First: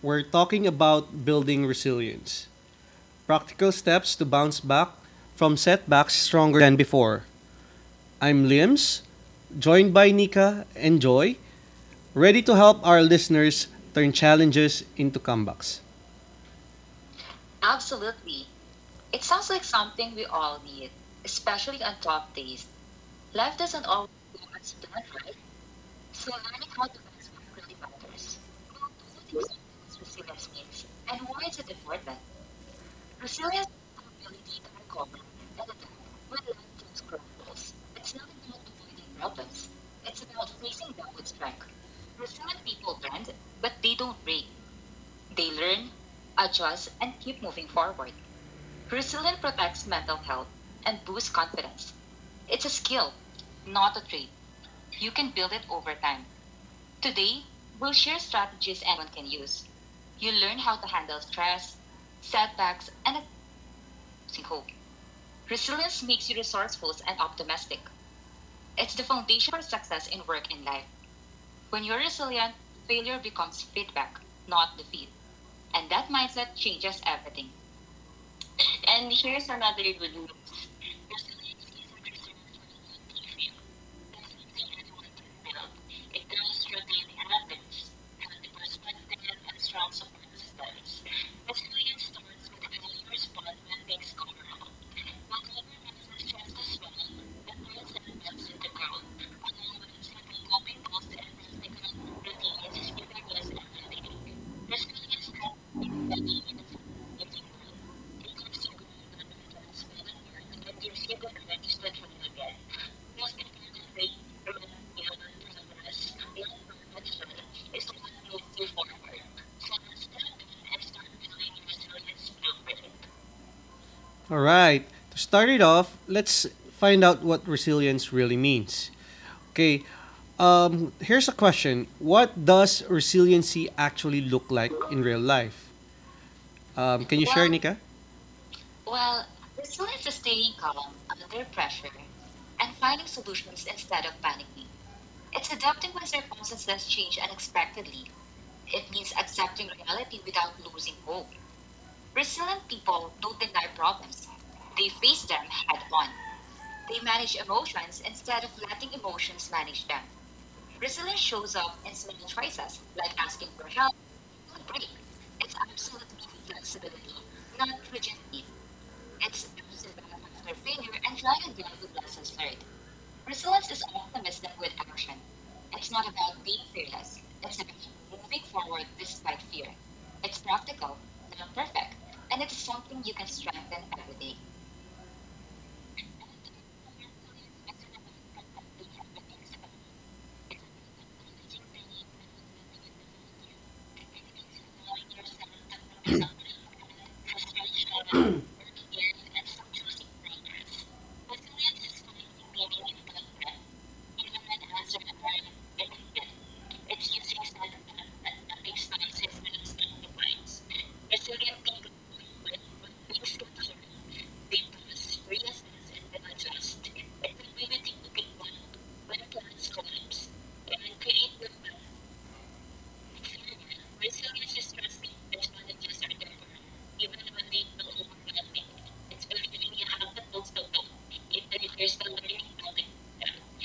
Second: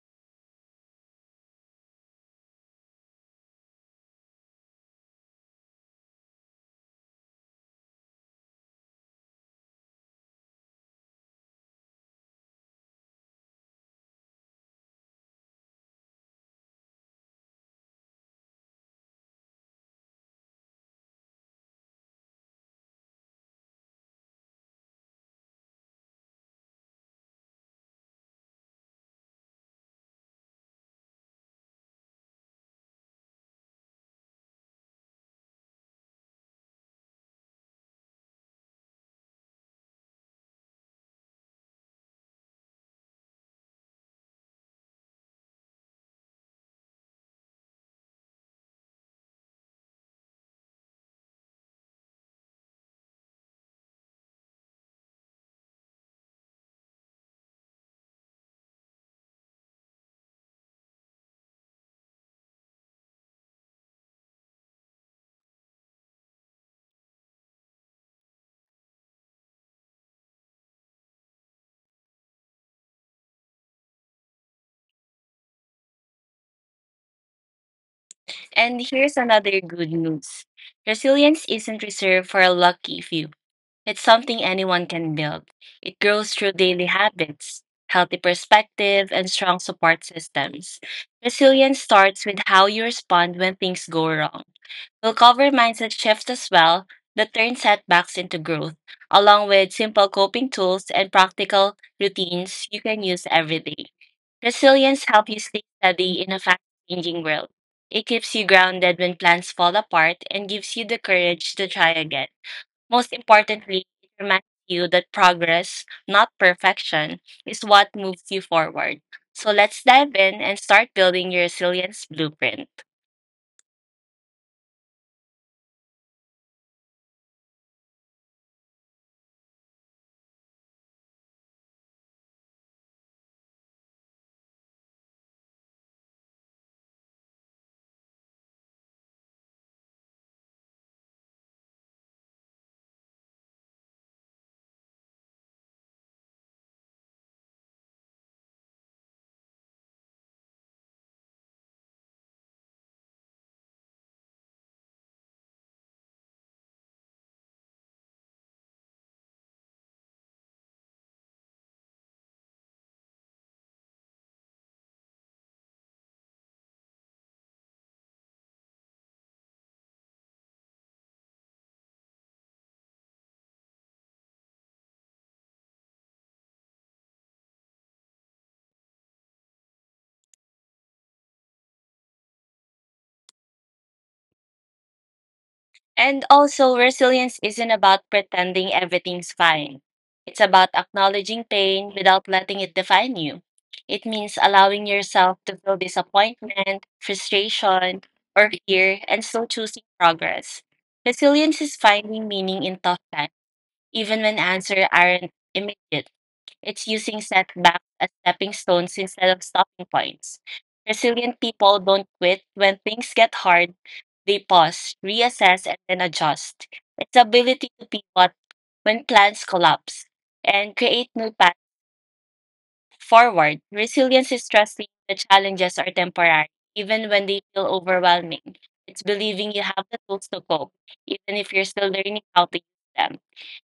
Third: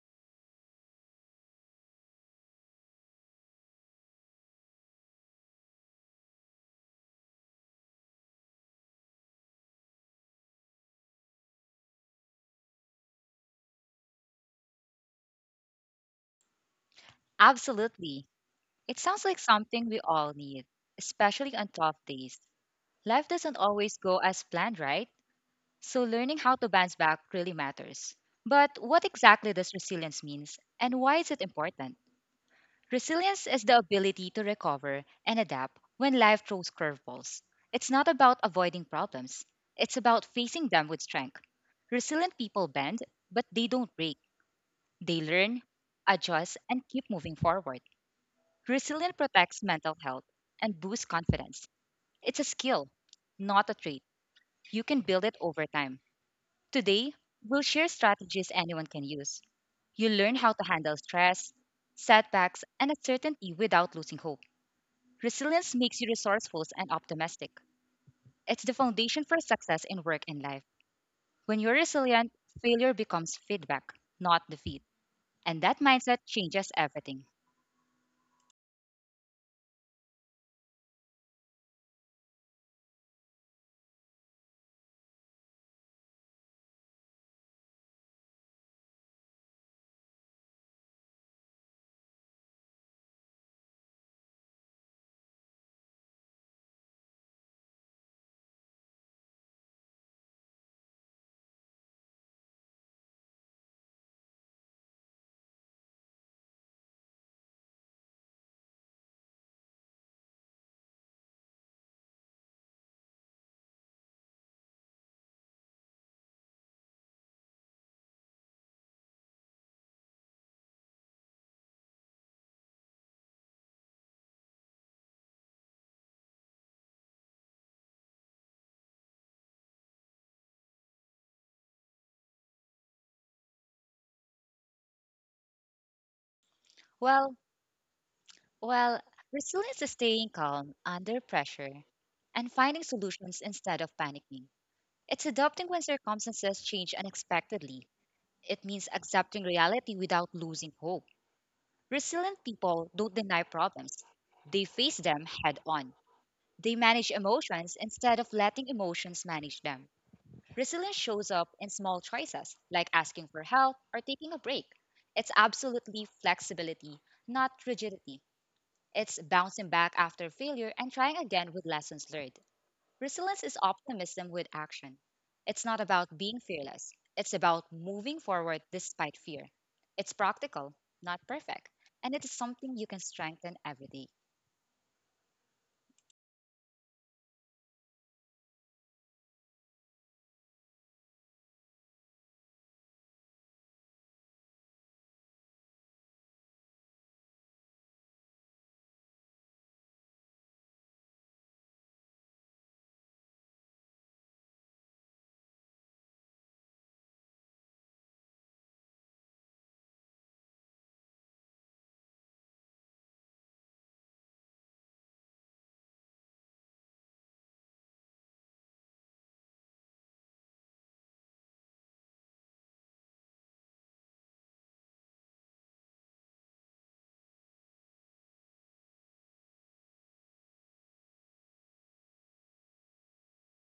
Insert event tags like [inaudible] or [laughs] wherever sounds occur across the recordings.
We're talking about building resilience, practical steps to bounce back from setbacks stronger than before. I'm Liams, joined by Nika and Joy, ready to help our listeners turn challenges into comebacks. Absolutely. It sounds like something we all need, especially on tough days. Life doesn't always go as planned, right? So learning how to bounce back really matters. But what exactly does resilience means and why is it important? Resilience is the ability to recover and adapt when life throws curveballs. It's not about avoiding problems. It's about facing them with strength. Resilient people bend, but they don't break. They learn, adjust, and keep moving forward. Resilience protects mental health and boosts confidence. It's a skill, not a trait. You can build it over time. Today, we'll share strategies anyone can use. You'll learn how to handle stress, setbacks, and uncertainty without losing hope. Resilience makes you resourceful and optimistic. It's the foundation for success in work and life. When you're resilient, failure becomes feedback, not defeat. And that mindset changes everything. And here's another good news, resilience isn't reserved for a lucky few. It's something anyone can build. It grows through daily habits, healthy perspective, and strong support systems. Resilience starts with how you respond when things go wrong. We'll cover mindset shifts as well that turn setbacks into growth, along with simple coping tools and practical routines you can use every day. Resilience helps you stay steady in a fast changing world. It keeps you grounded when plans fall apart and gives you the courage to try again. Most importantly, it reminds you that progress, not perfection, is what moves you forward. So let's dive in and start building your resilience blueprint. All right, to start it off, let's find out what resilience really means. Okay, here's a question. What does resiliency actually look like in real life? Can you Well, share, Nika? Well, resilience is staying calm under pressure and finding solutions instead of panicking. It's adapting when circumstances change unexpectedly. It means accepting reality without losing hope. Resilient people don't deny problems, they face them head on. They manage emotions instead of letting emotions manage them. Resilience shows up in small choices like asking for help or taking a break. It's absolutely flexibility, not rigidity. It's bouncing back after failure and trying again with lessons learned. Resilience is optimism with action. It's not about being fearless, it's about moving forward despite fear. It's practical, not perfect, and it is something you can strengthen every day. And also, resilience isn't about pretending everything's fine. It's about acknowledging pain without letting it define you. It means allowing yourself to feel disappointment, frustration, or fear, and still choosing progress. Resilience is finding meaning in tough times, even when answers aren't immediate. It's using setback as stepping stones instead of stopping points. Resilient people don't quit when things get hard. They pause, reassess, and then adjust. It's ability to pivot when plans collapse and create new paths forward. Resilience is trusting the challenges are temporary, even when they feel overwhelming. It's believing you have the tools to cope, even if you're still learning how to use them.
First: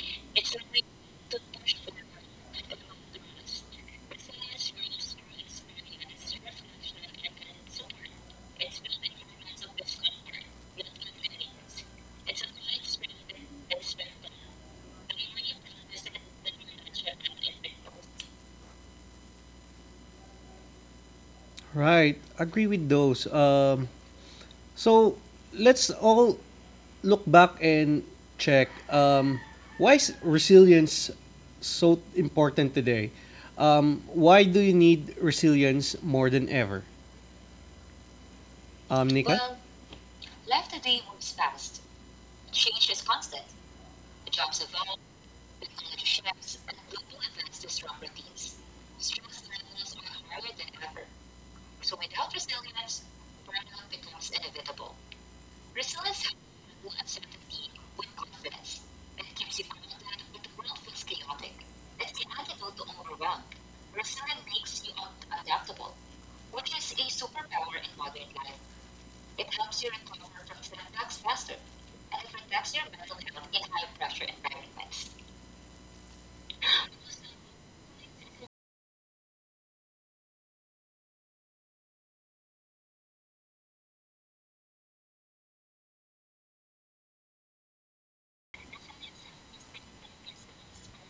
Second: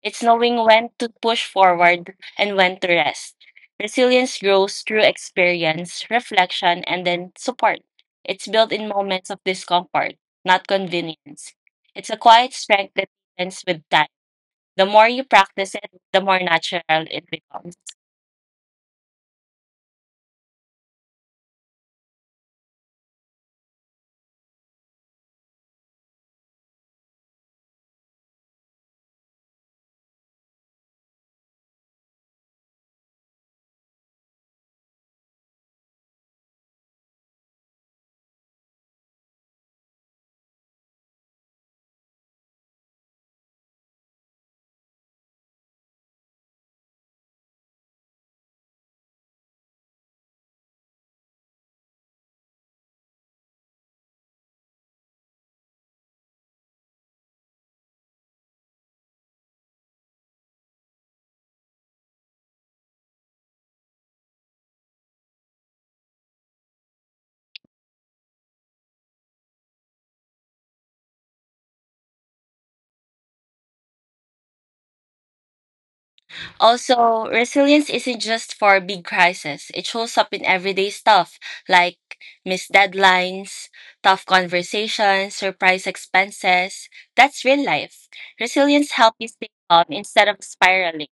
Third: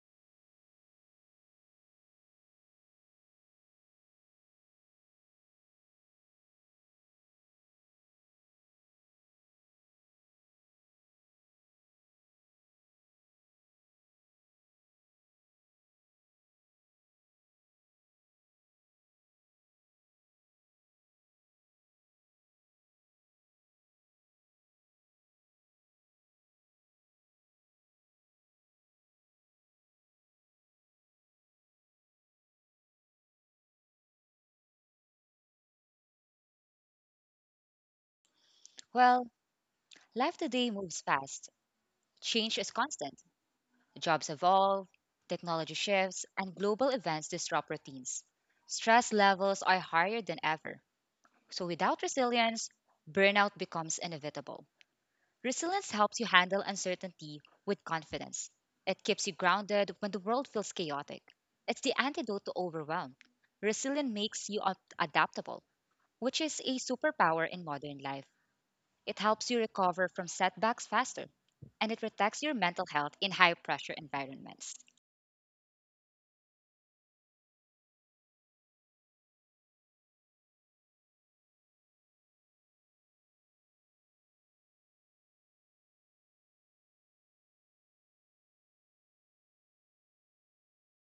It's knowing when to push forward and when to rest. Resilience grows through experience, reflection, and then support. It's built in moments of discomfort, not convenience. It's a quiet strength that depends with time. The more you practice it, the more natural it becomes. Right. Agree with those. So let's all look back and check. Why is resilience so important today? Why do you need resilience more than ever? Well, Nika? life today moves fast. Change is constant. Jobs evolve, technology shifts, and global events disrupt routines. Stress levels are higher than ever. So, without resilience, burnout becomes inevitable. Resilience helps you handle uncertainty with confidence. It keeps you grounded when the world feels chaotic. It's the antidote to overwhelm. Resilience makes you adaptable, which is a superpower in modern life. It helps you recover from setbacks faster, and it protects your mental health in high pressure environments. Also, resilience isn't just for big crises. It shows up in everyday stuff like missed deadlines, tough conversations, surprise expenses. That's real life. Resilience helps you stay calm instead of spiraling.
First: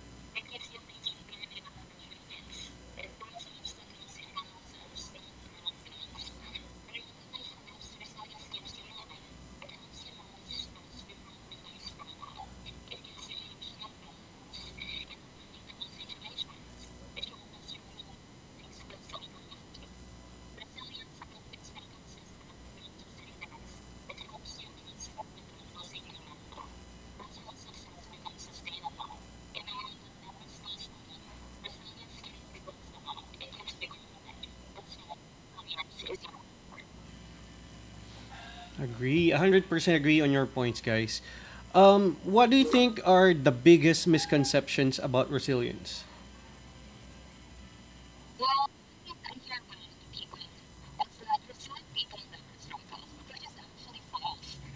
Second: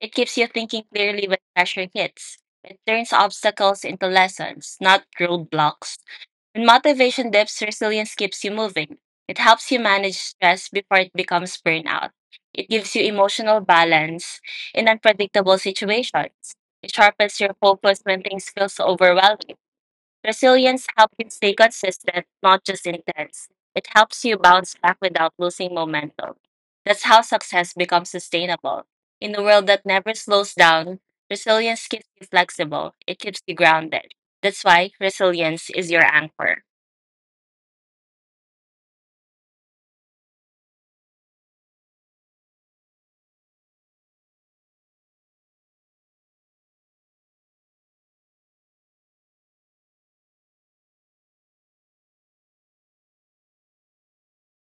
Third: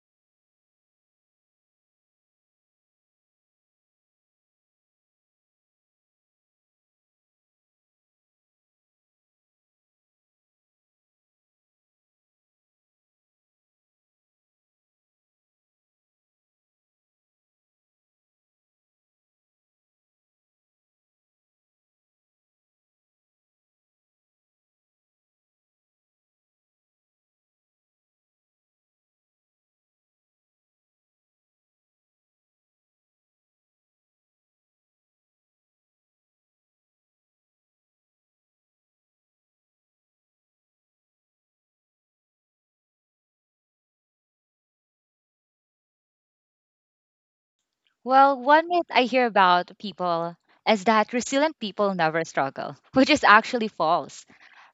It keeps you thinking clearly when pressure hits. It turns obstacles into lessons, not roadblocks. When motivation dips, resilience keeps you moving. It helps you manage stress before it becomes burnout. It gives you emotional balance in unpredictable situations. It sharpens your focus when things feel so overwhelming. Resilience helps you stay consistent, not just intense. It helps you bounce back without losing momentum. That's how success becomes sustainable. In a world that never slows down, resilience keeps you flexible, it keeps you grounded. That's why resilience is your anchor. Agree. 100% agree on your points, guys. What do you think are the biggest misconceptions about resilience? Well, one myth I hear about people is that resilient people never struggle, [laughs] which is actually false.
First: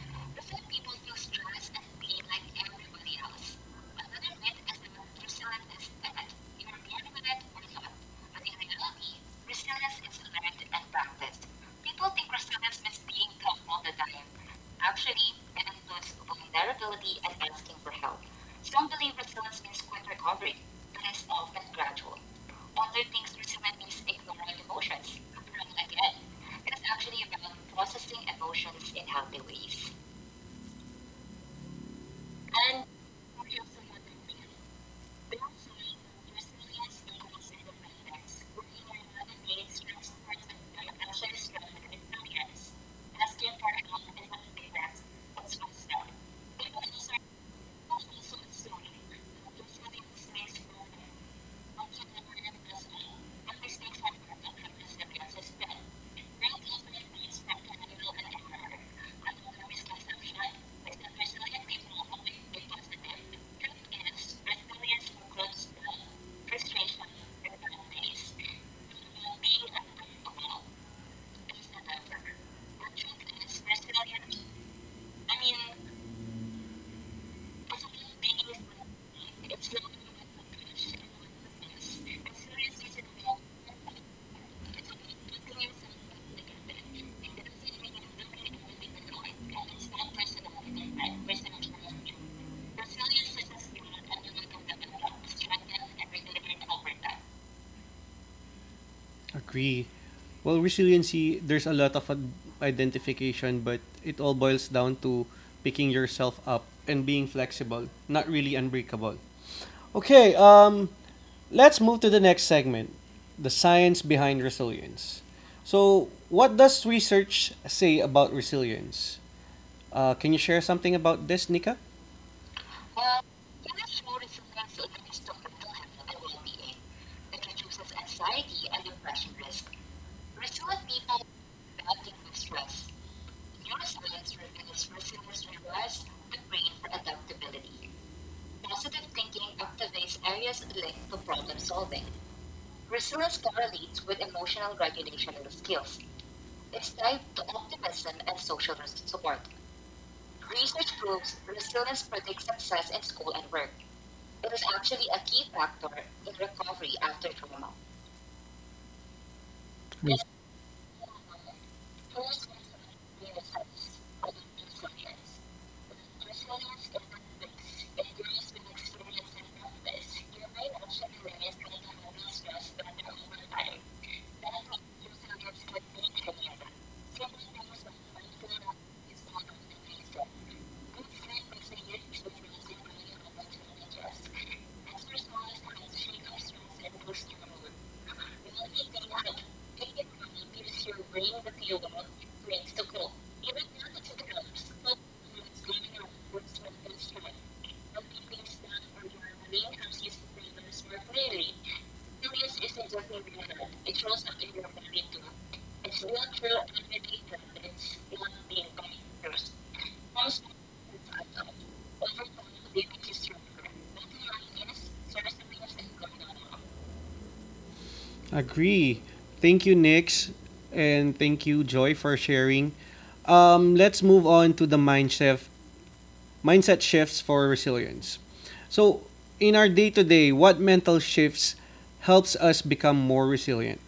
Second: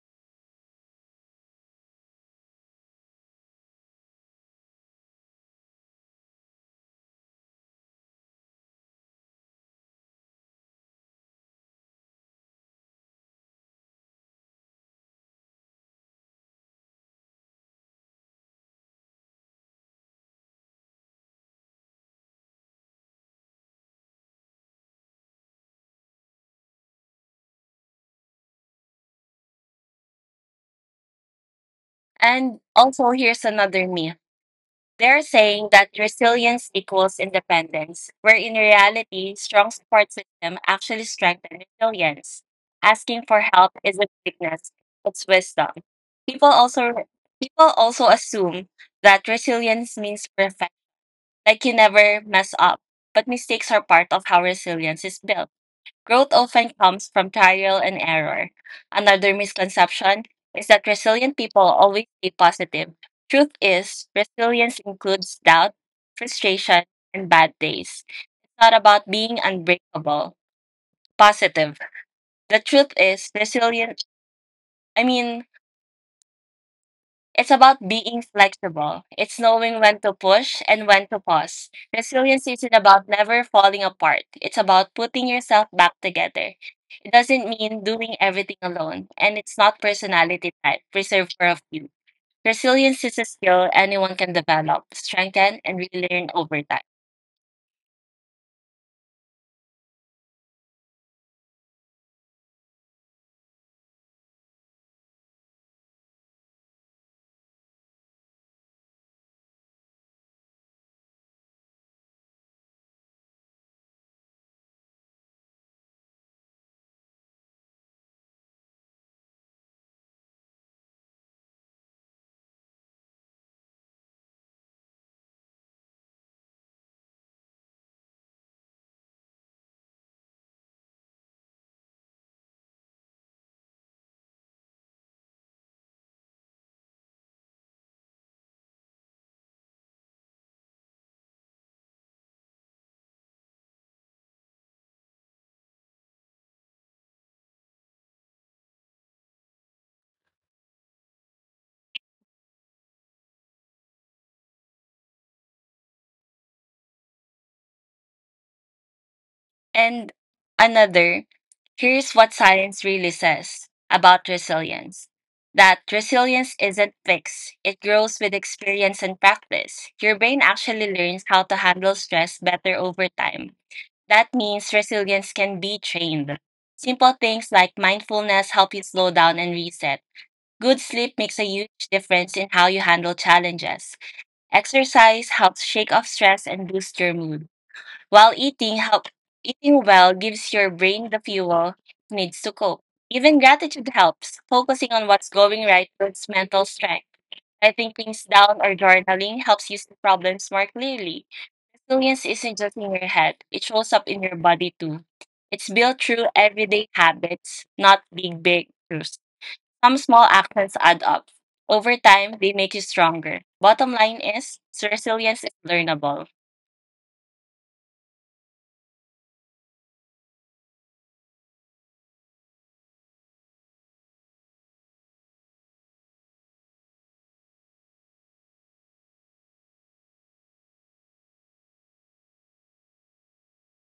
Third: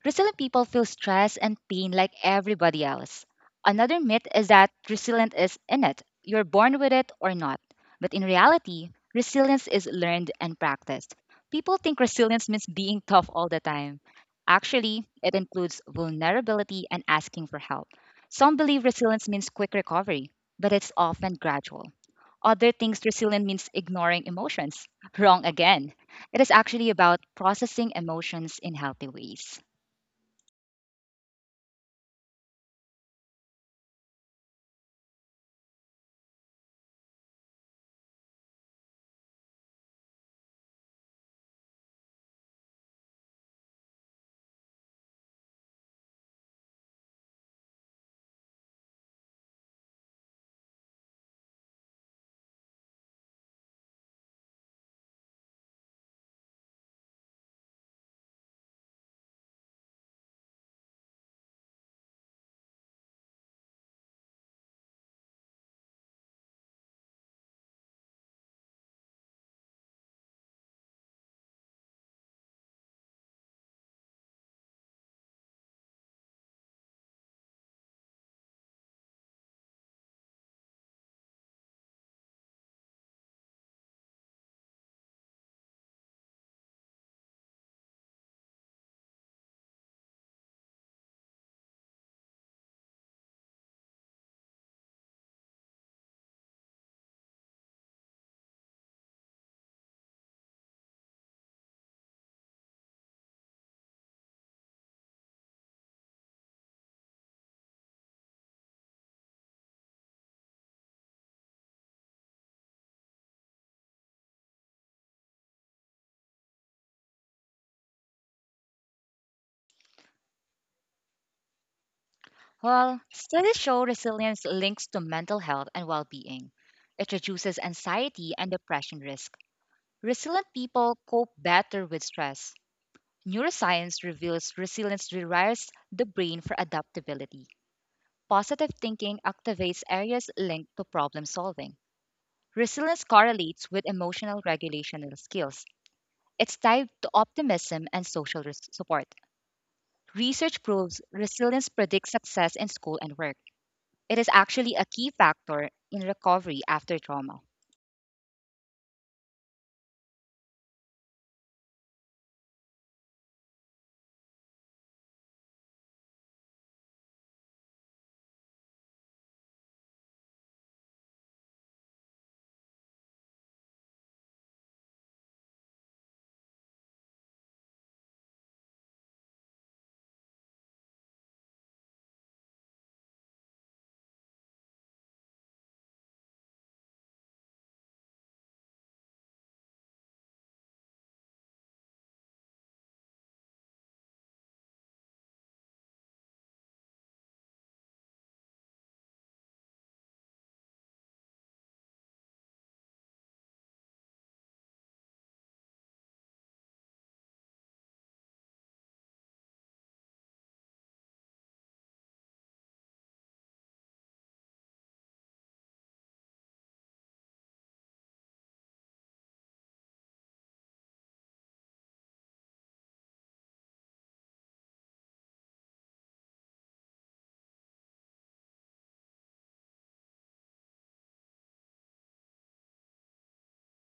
Resilient people feel stress and pain like everybody else. Another myth is that resilience is innate. You're born with it or not. But in reality, resilience is learned and practiced. People think resilience means being tough all the time. Actually, it includes vulnerability and asking for help. Some believe resilience means quick recovery, but it's often gradual. Other think resilience means ignoring emotions. [laughs] Wrong again. It is actually about processing emotions in healthy ways. And also, here's another myth. They're saying that resilience equals independence, where in reality, strong support system actually strengthen resilience. Asking for help isn't weakness, it's wisdom. People also people also assume that resilience means perfect, like you never mess up. But mistakes are part of how resilience is built. Growth often comes from trial and error. Another misconception is that resilient people always stay positive. Truth is, resilience includes doubt, frustration, and bad days. It's not about being unbreakable, positive. The truth is, I mean, it's about being flexible. It's knowing when to push and when to pause. Resilience isn't about never falling apart. It's about putting yourself back together. It doesn't mean doing everything alone, and it's not personality type reserved for a few. Resilience is a skill anyone can develop, strengthen, and relearn over time. Agree. Well, resiliency, there's a lot of identification, but it all boils down to picking yourself up and being flexible, not really unbreakable. Okay, let's move to the next segment, the science behind resilience. So, what does research say about resilience? Can you share something about this, Nika? Well, studies show resilience links to mental health and well being. It reduces anxiety and depression risk. Resilient people cope better with stress. Neuroscience reveals resilience rewires the brain for adaptability. Positive thinking activates areas linked to problem solving. Resilience correlates with emotional regulation and skills. It's tied to optimism and support. Research proves resilience predicts success in school and work. It is actually a key factor in recovery after trauma. And Yes. another, here's what science really says about resilience, that resilience isn't fixed, it grows with experience and practice. Your brain actually learns how to handle stress better over time. That means resilience can be trained. Simple things like mindfulness help you slow down and reset. Good sleep makes a huge difference in how you handle challenges. Exercise helps shake off stress and boost your mood. While eating well gives your brain the fuel it needs to cope. Even gratitude helps. Focusing on what's going right builds mental strength. Writing things down or journaling helps you see problems more clearly. Resilience isn't just in your head, it shows up in your body too. It's built through everyday habits, not big breakthroughs. Some small actions add up. Over time, they make you stronger. Bottom line is, resilience is learnable. Agree. Thank you, Nix, and thank you, Joy, for sharing. Let's move on to the mindset. Mindset shifts for resilience. So, in our day to day, what mental shifts helps us become more resilient?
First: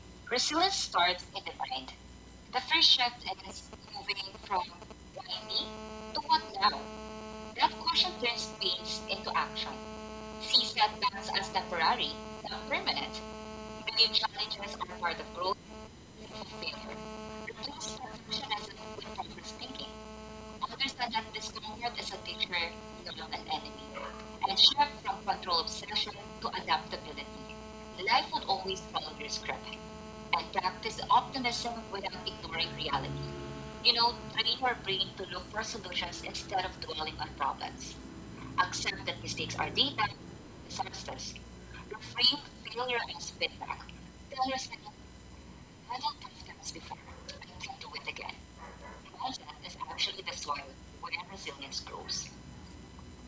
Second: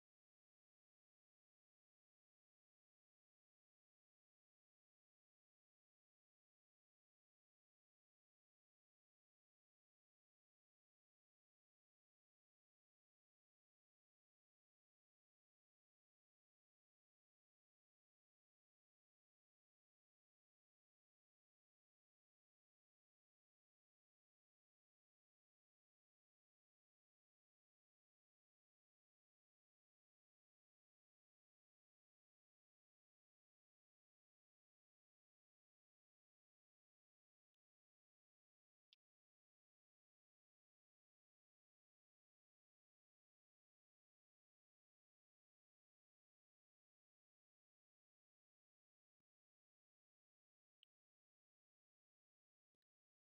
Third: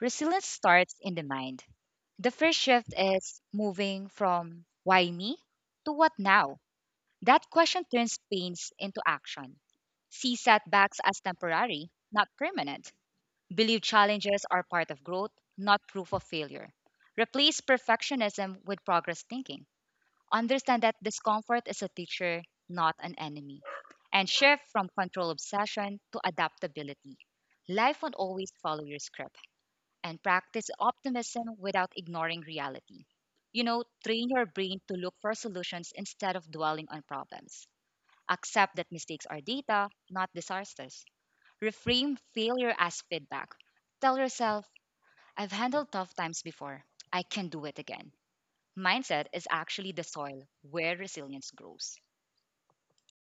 Resilience starts in the mind. The first shift is moving from why me to what now. That question turns pains into action. See setbacks as temporary, not permanent. Believe challenges are part of growth, not proof of failure. Replace perfectionism with progress thinking. Understand that discomfort is a teacher, not an enemy. And shift from control obsession to adaptability. Life won't always follow your script. And practice optimism without ignoring reality. You know, train your brain to look for solutions instead of dwelling on problems. Accept that mistakes are data, not disasters. Reframe failure as feedback. Tell yourself, I've handled tough times before. I can do it again. Mindset is actually the soil where resilience grows.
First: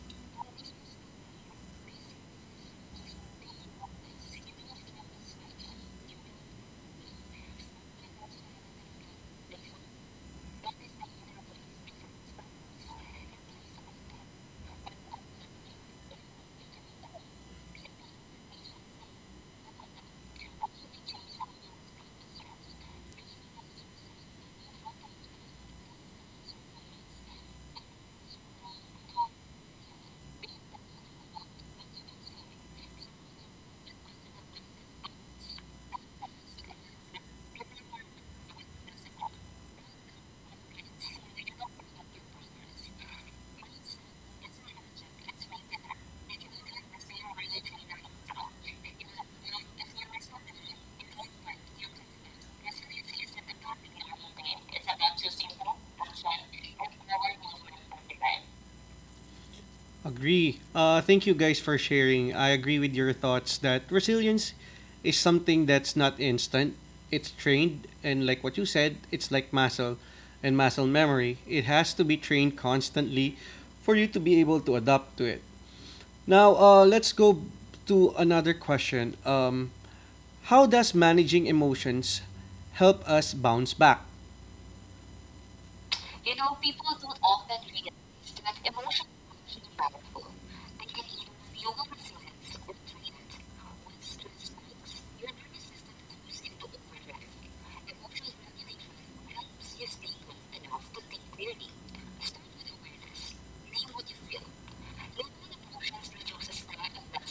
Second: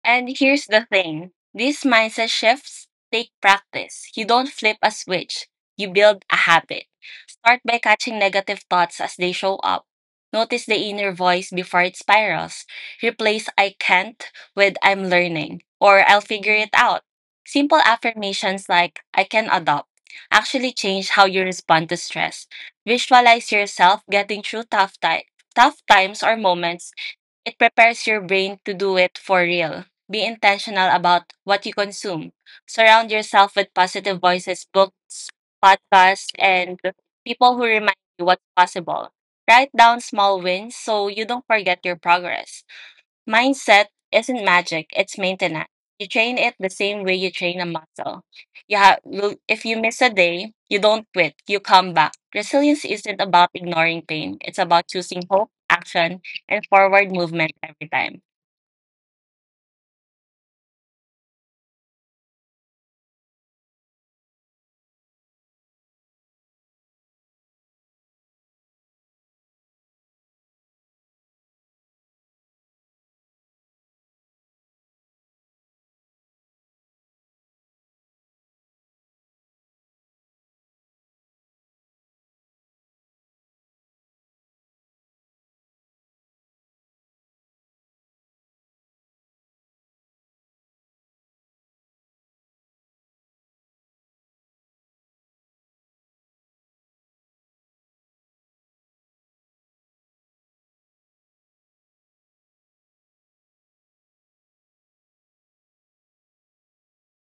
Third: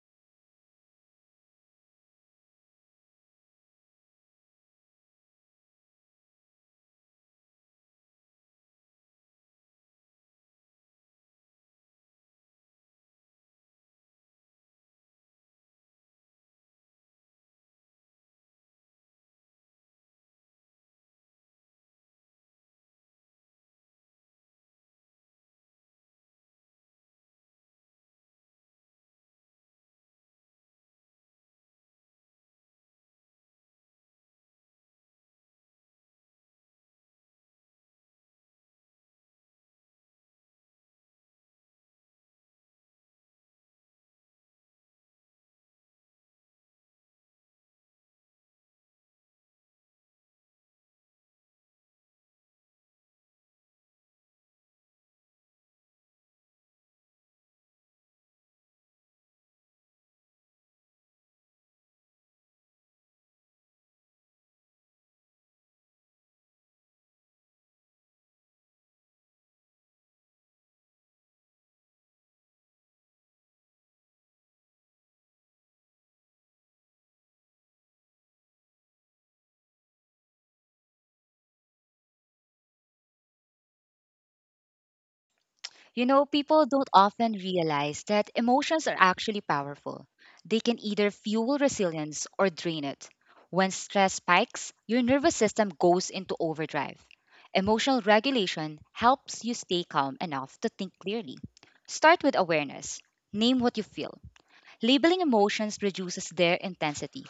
And here's the thing, these mindset shifts take practice. You don't flip a switch, you build a habit. Start by catching negative thoughts as they show up. Notice the inner voice before it spirals. Replace "I can't" with "I'm learning" or "I'll figure it out." Simple affirmations like "I can adopt" actually change how you respond to stress. Visualize yourself getting through tough, tough times or moments, it prepares your brain to do it for real. Be intentional about what you consume. Surround yourself with positive voices, books, podcasts, and people who remind you what's possible. Write down small wins so you don't forget your progress. Mindset isn't magic, it's maintenance. You train it the same way you train a muscle. You have, if you miss a day, you don't quit, you come back. Resilience isn't about ignoring pain, it's about choosing hope, action, and forward movement every time. Agree. Thank you guys for sharing. I agree with your thoughts that resilience is something that's not instant. It's trained, and like what you said, it's like muscle and muscle memory. It has to be trained constantly for you to be able to adapt to it. Now, let's go to another question. How does managing emotions help us bounce back? You know, people don't often realize that emotions are actually powerful. They can either fuel resilience or drain it. When stress spikes, your nervous system goes into overdrive. Emotional regulation helps you stay calm enough to think clearly. Start with awareness. Name what you feel. Labeling emotions reduces their intensity.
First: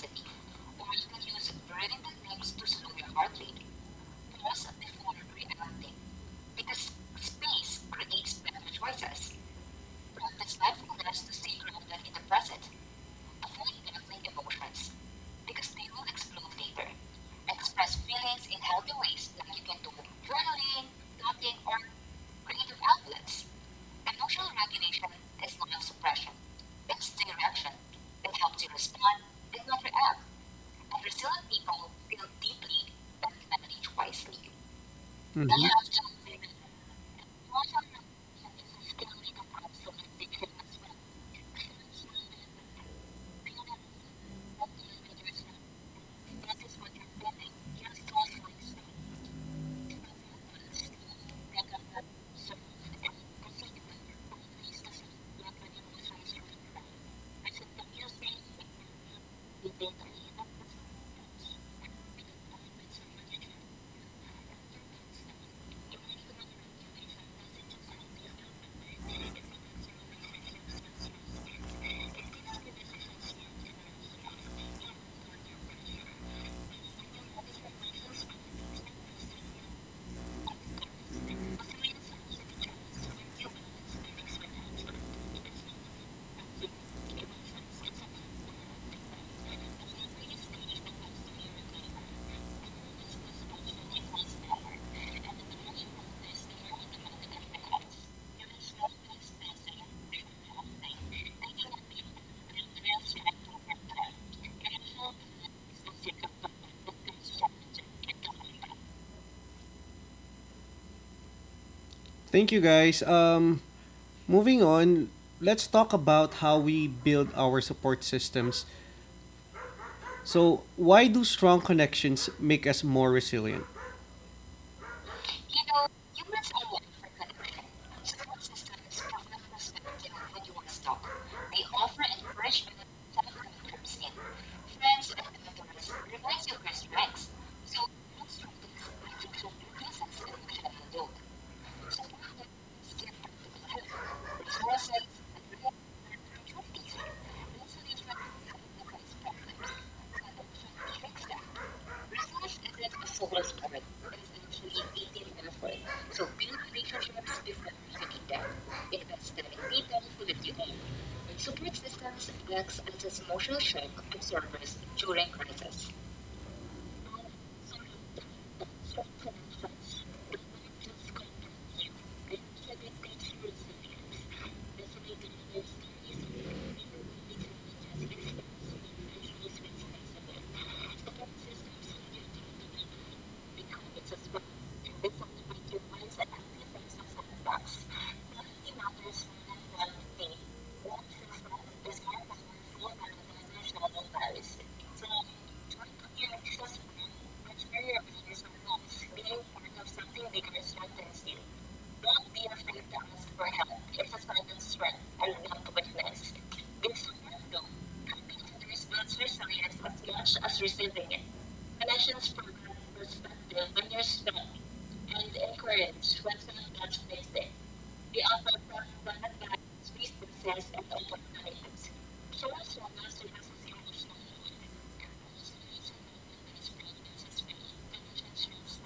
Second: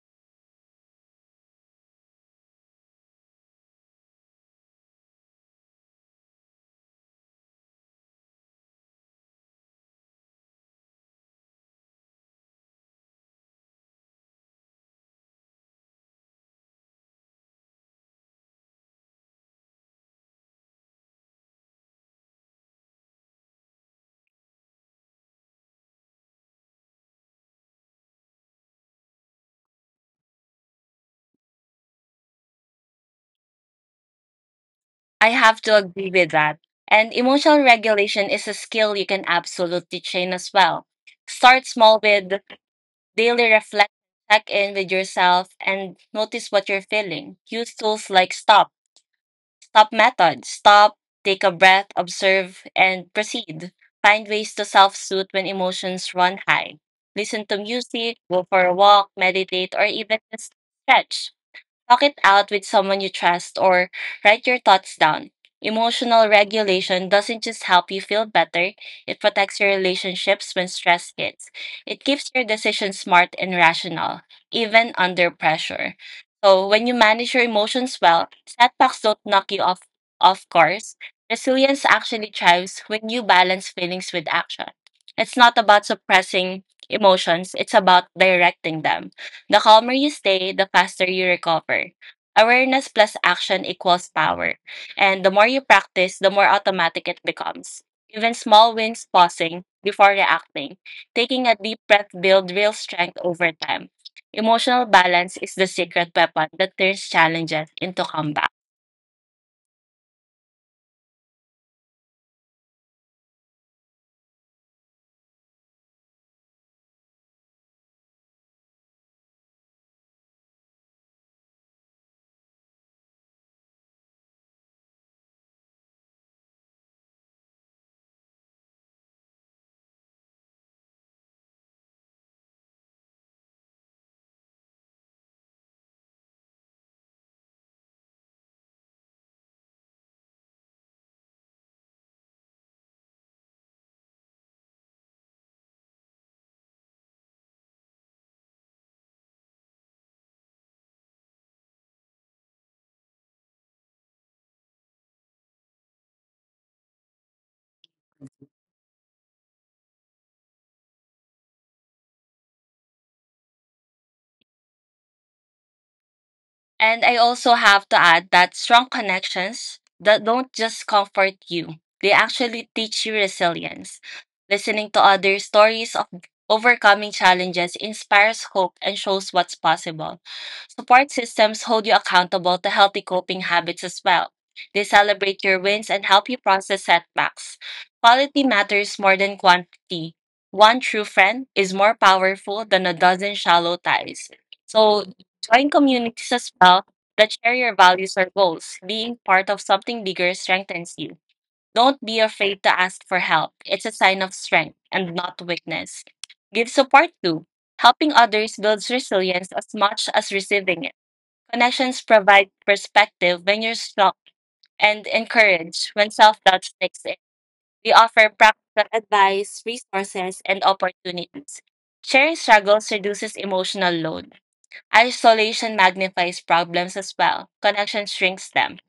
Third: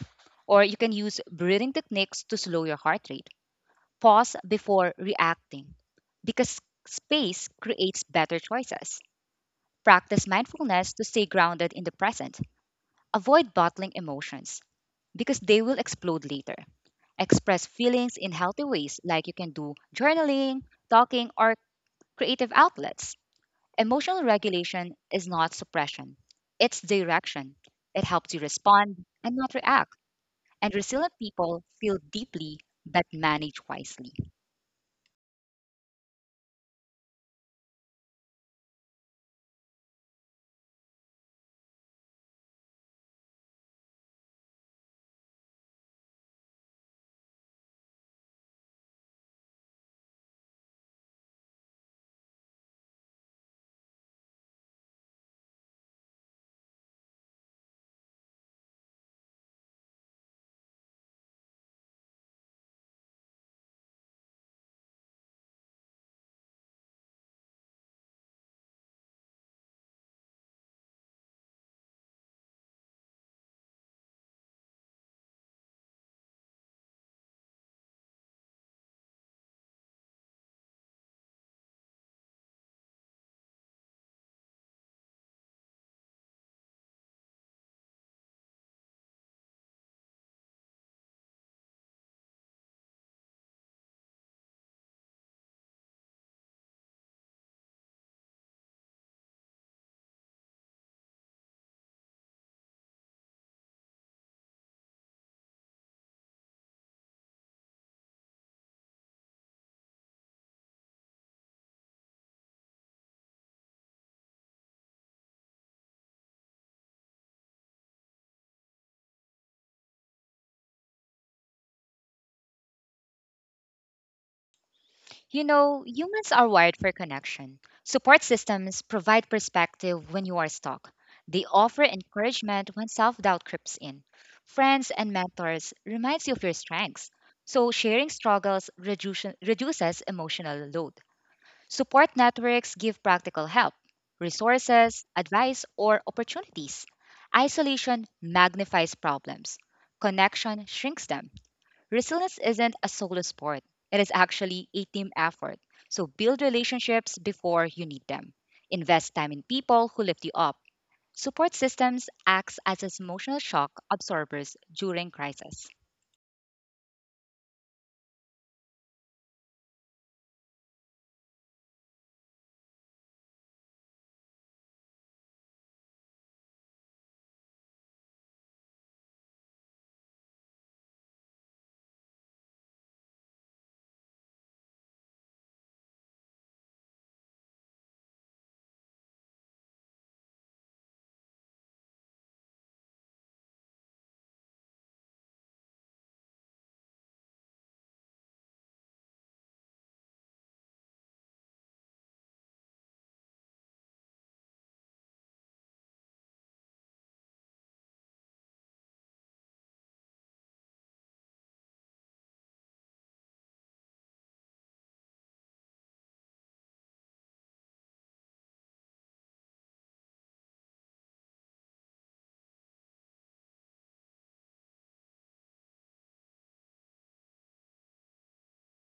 Or you can use breathing techniques to slow your heart rate. Pause before reacting because space creates better choices. Practice mindfulness to stay grounded in the present. Avoid bottling emotions because they will explode later. Express feelings in healthy ways, like you can do journaling, talking, or creative outlets. Emotional regulation is not suppression, it's direction. It helps you respond and not react. And resilient people feel deeply but manage wisely. I Mhm. have to agree with that. And emotional regulation is a skill you can absolutely train as well. Start small with daily reflect. Check in with yourself, and notice what you're feeling. Use tools like Stop method. Stop, take a breath, observe, and proceed. Find ways to self soothe when emotions run high. Listen to music, go for a walk, meditate, or even just stretch. Talk it out with someone you trust or write your thoughts down. Emotional regulation doesn't just help you feel better, it protects your relationships when stress hits. It keeps your decisions smart and rational, even under pressure. So, when you manage your emotions well, setbacks don't knock you off course. Resilience actually thrives when you balance feelings with action. It's not about suppressing emotions, it's about directing them. The calmer you stay, the faster you recover. Awareness plus action equals power. And the more you practice, the more automatic it becomes. Even small wins, pausing before reacting, taking a deep breath, build real strength over time. Emotional balance is the secret weapon that turns challenges into combat. Thank you guys. Moving on, let's talk about how we build our support systems. So, why do strong connections make us more resilient? You know, humans are wired for connection. Support systems provide perspective when you are stuck. They offer encouragement when self-doubt creeps in. Friends and mentors reminds you of your strengths. So reduces emotional load. Support networks give practical help, resources, advice, or opportunities. Isolation magnifies problems. Connection shrinks them. Resilience isn't a solo sport, it is actually a team effort. So build relationships before you need them. Invest time in people who lift you up. Support systems acts as emotional shock absorbers during crisis. And I also have to add that strong connections that don't just comfort you, they actually teach you resilience. Listening to other stories of overcoming challenges inspires hope and shows what's possible. Support systems hold you accountable to healthy coping habits as well. They celebrate your wins and help you process setbacks. Quality matters more than quantity. One true friend is more powerful than a dozen shallow ties. So join communities as well that share your values or goals. Being part of something bigger strengthens you. Don't be afraid to ask for help. It's a sign of strength and not weakness. Give support too. Helping others builds resilience as much as receiving it. Connections provide perspective when you're stuck and encourage when self doubt takes it. We offer practical advice, resources, and opportunities. Sharing struggles reduces emotional load. Isolation magnifies problems as well. Connection shrinks them.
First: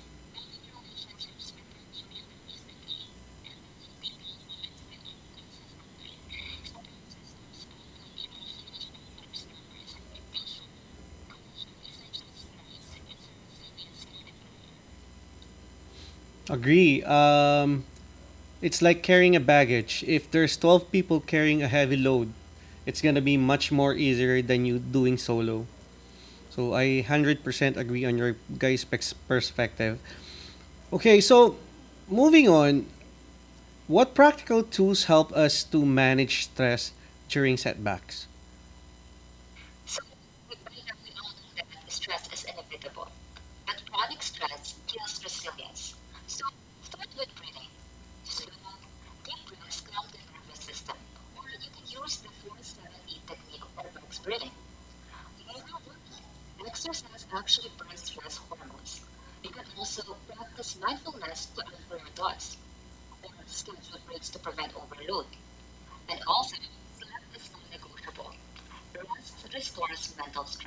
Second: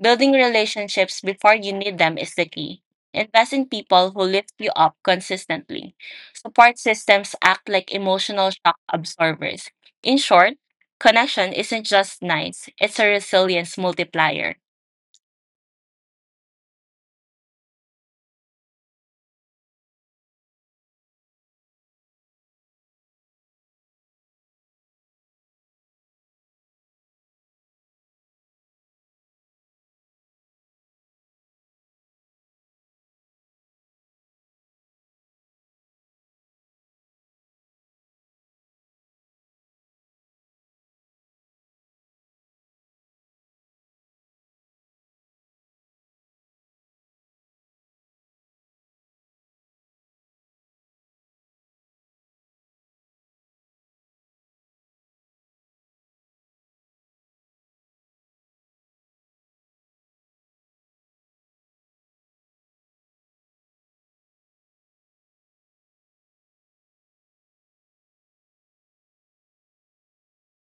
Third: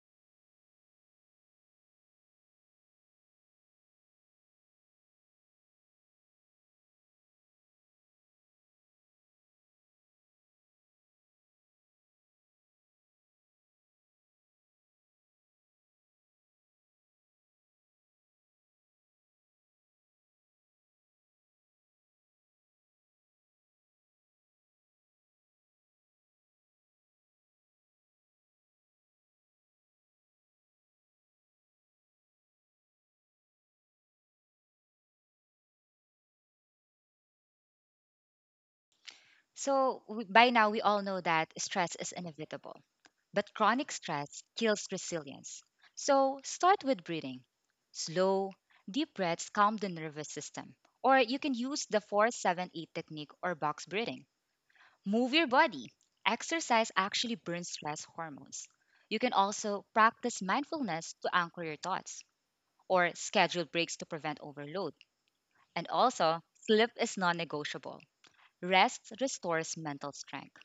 Building relationships before you need them is the key. Invest in people who lift you up consistently. Support systems act like emotional shock absorbers. In short, connection isn't just nice, it's a resilience multiplier. Agree. It's like carrying a baggage. If there's 12 people carrying a heavy load, it's gonna be much more easier than you doing solo. So I 100% agree on your guys' perspective. Okay, so moving on, what practical tools help us to manage stress during setbacks? So by now we all know that stress is inevitable, but chronic stress kills resilience. So start with breathing. Slow, deep breaths calm the nervous system. Or you can use the 4-7-8 technique or box breathing. Move your body. Exercise actually burns stress hormones. You can also practice mindfulness to anchor your thoughts or schedule breaks to prevent overload. And also, sleep is non negotiable. Rest restores mental strength.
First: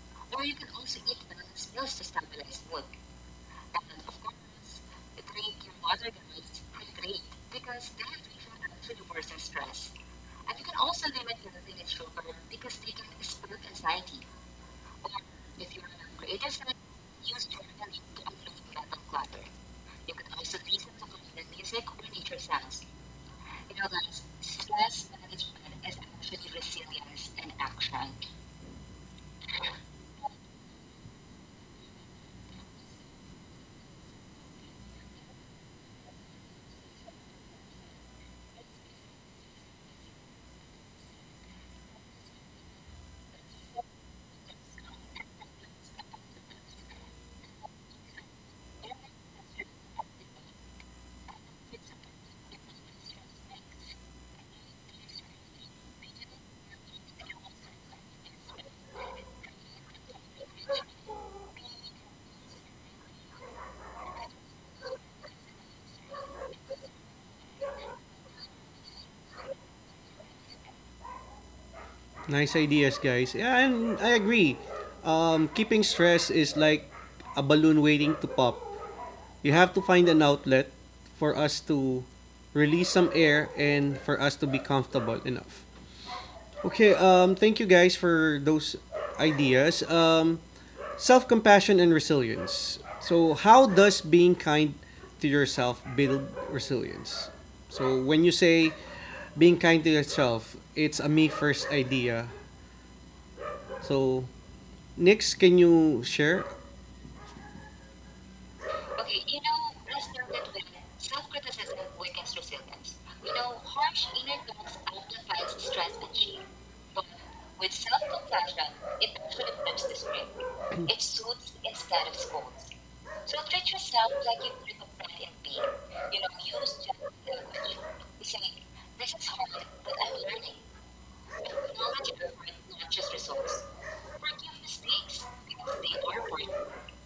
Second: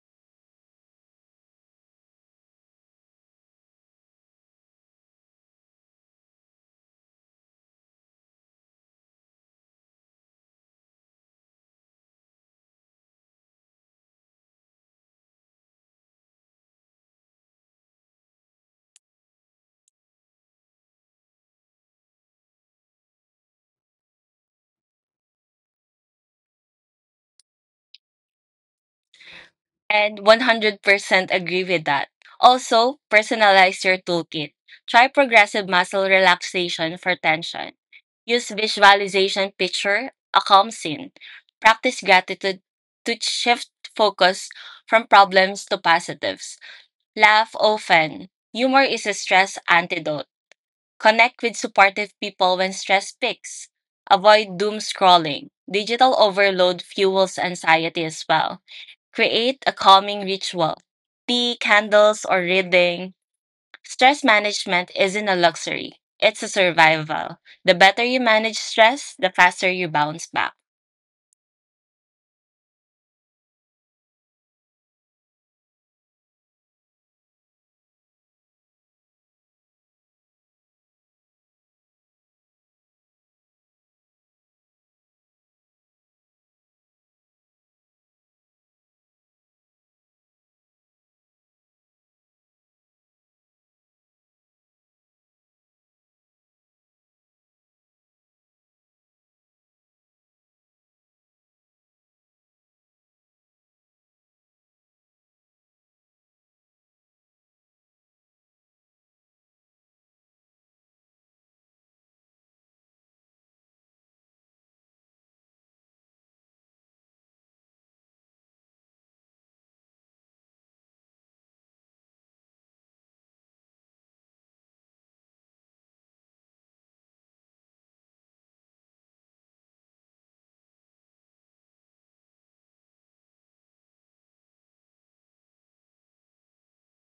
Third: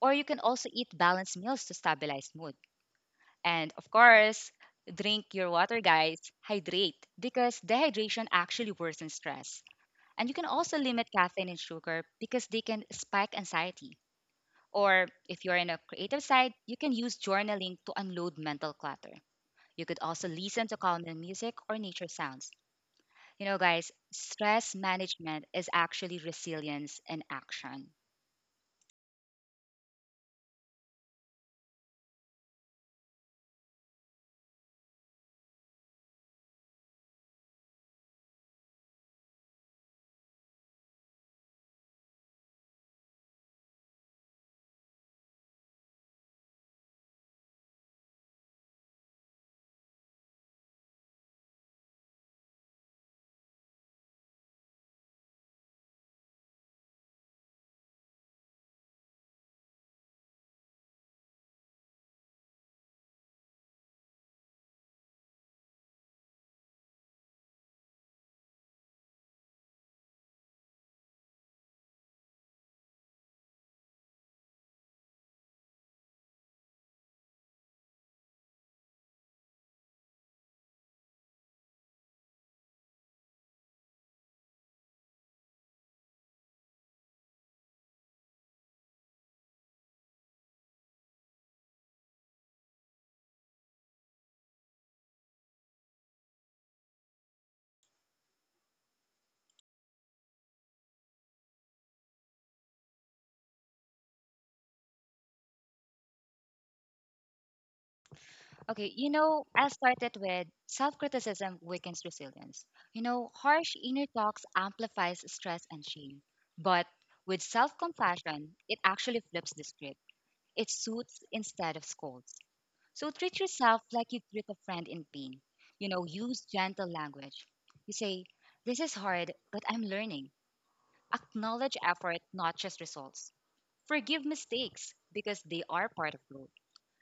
Or you can also eat balanced meals to stabilize mood. And of course, drink your water, guys. Hydrate because dehydration actually worsens stress. And you can also limit caffeine and sugar because they can spike anxiety. Or if you're in a creative side, you can use journaling to unload mental clutter. You could also listen to calming music or nature sounds. You know, guys, stress management is actually resilience in action. And 100% agree with that. Also, personalize your toolkit. Try progressive muscle relaxation for tension. Use visualization, picture a calm scene. Practice gratitude to shift focus from problems to positives. Laugh often. Humor is a stress antidote. Connect with supportive people when stress peaks. Avoid doom scrolling. Digital overload fuels anxiety as well. Create a calming ritual. Tea, candles, or reading. Stress management isn't a luxury, it's a survival. The better you manage stress, the faster you bounce back. Nice ideas, guys. Yeah, and I agree. Keeping stress is like a balloon waiting to pop. You have to find an outlet for us to release some air and for us to be comfortable enough. Okay, thank you guys for those ideas. Self compassion and resilience. So, how does being kind to yourself build resilience? So, when you say being kind to yourself, it's a me first idea. So, Nix, can you share. Okay, you know, I started with self criticism weakens resilience. You know, harsh inner talks amplifies stress and shame. But with self compassion, it actually flips the script. It soothes instead of scolds. So treat yourself like you treat a friend in pain. You know, use gentle language. You say, this is hard, but I'm learning. Acknowledge effort, not just results. Forgive mistakes because they are part of growth.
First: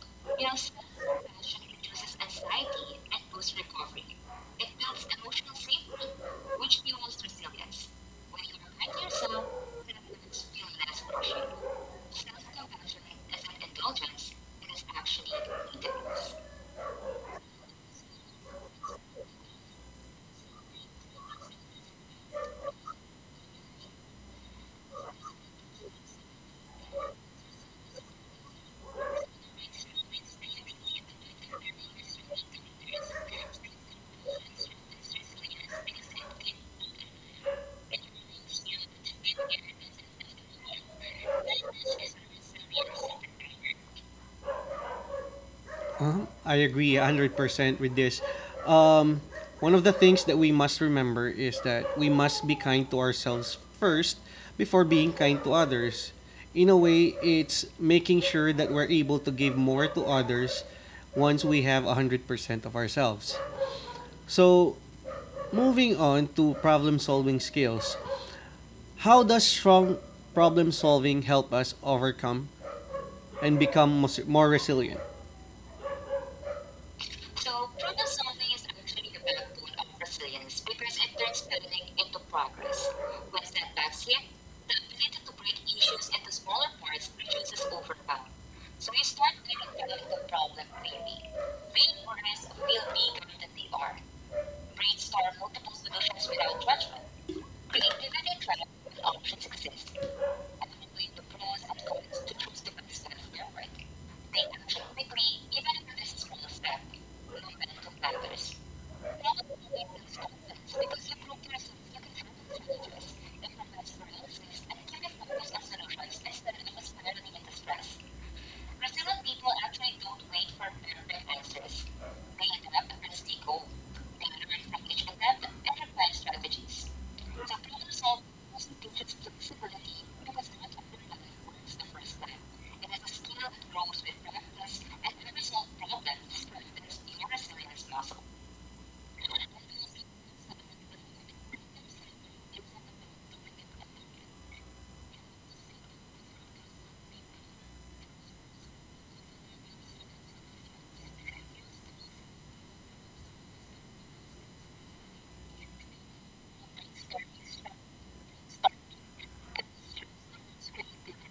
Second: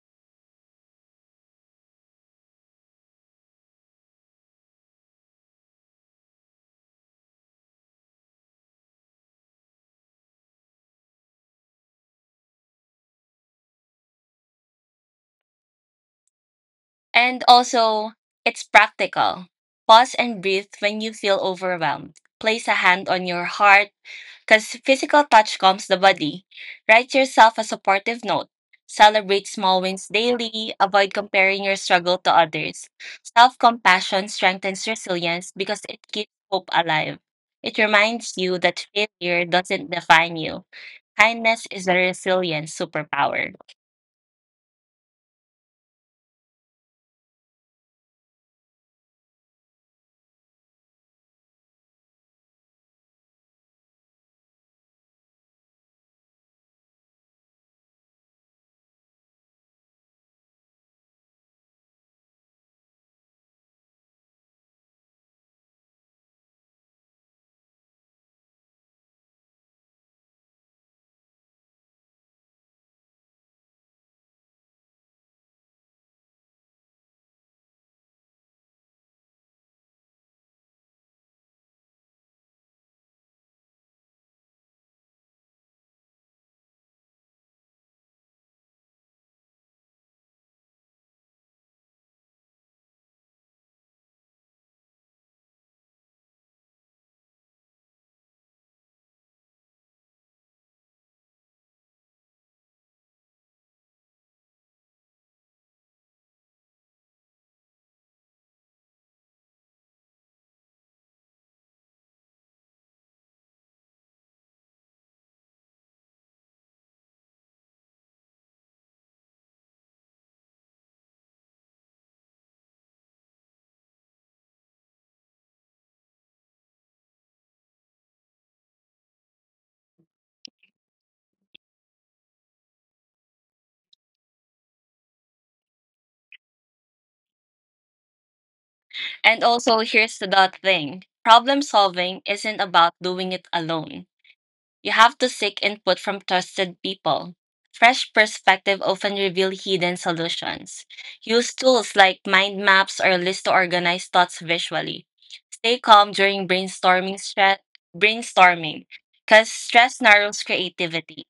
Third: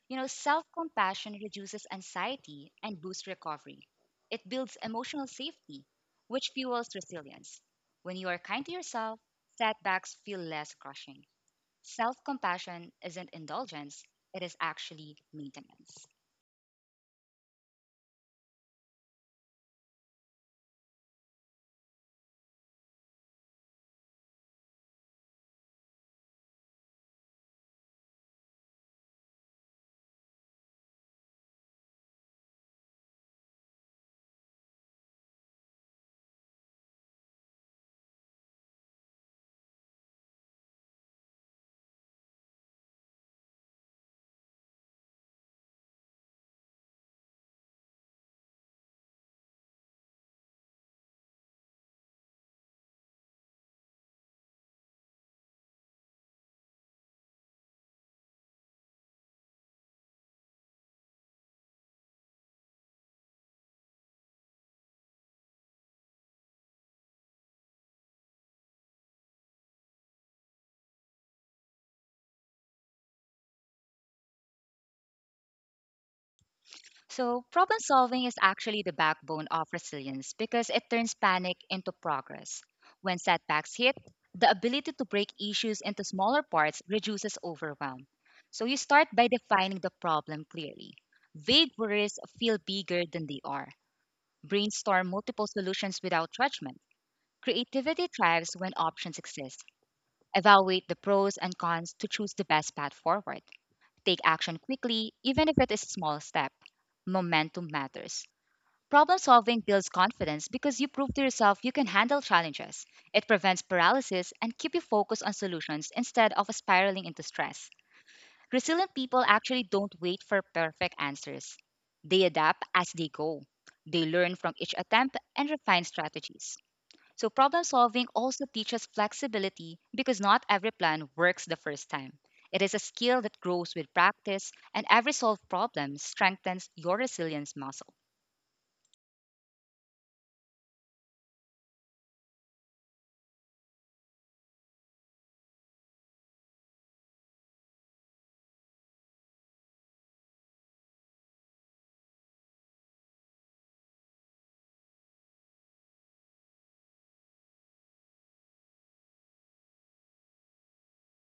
You know, self compassion reduces anxiety and boosts recovery. It builds emotional safety, which fuels resilience. When you are kind to yourself, setbacks feel less crushing. Self compassion isn't indulgence, it is actually maintenance. And also, it's practical. Pause and breathe when you feel overwhelmed. Place a hand on your heart, because physical touch calms the body. Write yourself a supportive note. Celebrate small wins daily. Avoid comparing your struggle to others. Self compassion strengthens resilience because it keeps hope alive. It reminds you that failure doesn't define you. Kindness is a resilient superpower. Uh-huh. I agree 100% with this. Um, one of the things that we must remember is that we must be kind to ourselves first before being kind to others. In a way, it's making sure that we're able to give more to others once we have 100% of ourselves. So, moving on to problem solving skills. How does strong problem solving help us overcome and become more resilient? So, problem solving is actually the backbone of resilience because it turns panic into progress. When setbacks hit, the ability to break issues into smaller parts reduces overwhelm. So, you start by defining the problem clearly. Vague worries feel bigger than they are. Brainstorm multiple solutions without judgment. Creativity thrives when options exist. Evaluate the pros and cons to choose the best path forward. Take action quickly, even if it is a small step. Momentum matters. Problem solving builds confidence because you prove to yourself you can handle challenges. It prevents paralysis and keep you focused on solutions instead of spiraling into stress. Resilient people actually don't wait for perfect answers. They adapt as they go. They learn from each attempt and refine strategies. So problem solving also teaches flexibility because not every plan works the first time. It is a skill that grows with practice and every solved problem strengthens your resilience muscle. And also, here's the thing, problem solving isn't about doing it alone. You have to seek input from trusted people. Fresh perspective often reveal hidden solutions. Use tools like mind maps or lists to organize thoughts visually. Stay calm during brainstorming, because stress narrows creativity.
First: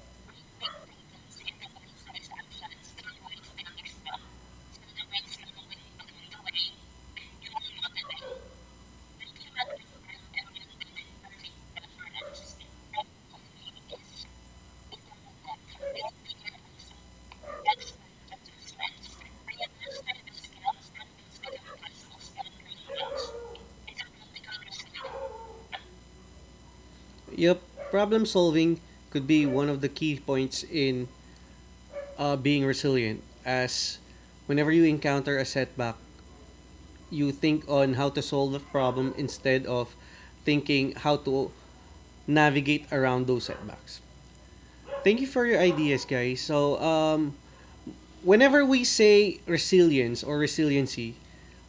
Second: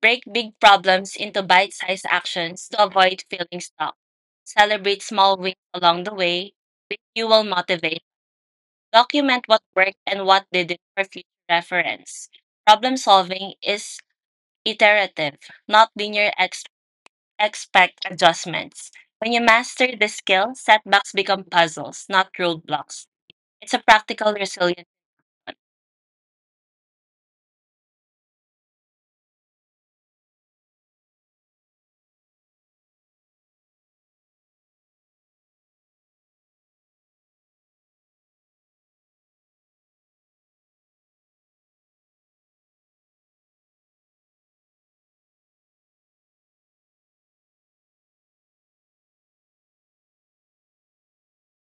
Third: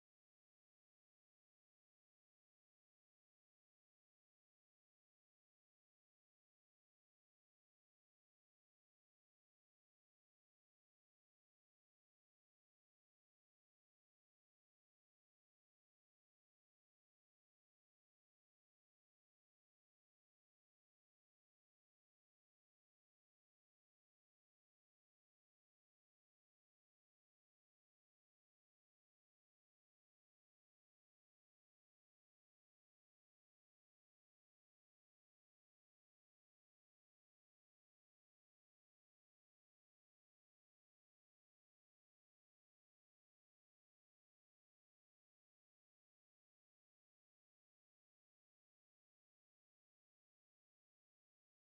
Break big problems into bite-sized actions to avoid feeling stuck. Celebrate small wins along the way. You will motivate. Document what worked and what didn't for future reference. Problem solving is iterative, not linear. Expect adjustments. When you master this skill, setbacks become puzzles, not roadblocks. It's a practical resilience. Yep, problem solving could be one of the key points in being resilient, as whenever you encounter a setback, you think on how to solve the problem instead of thinking how to navigate around those setbacks. Thank you for your ideas, guys. So, whenever we say resilience or resiliency,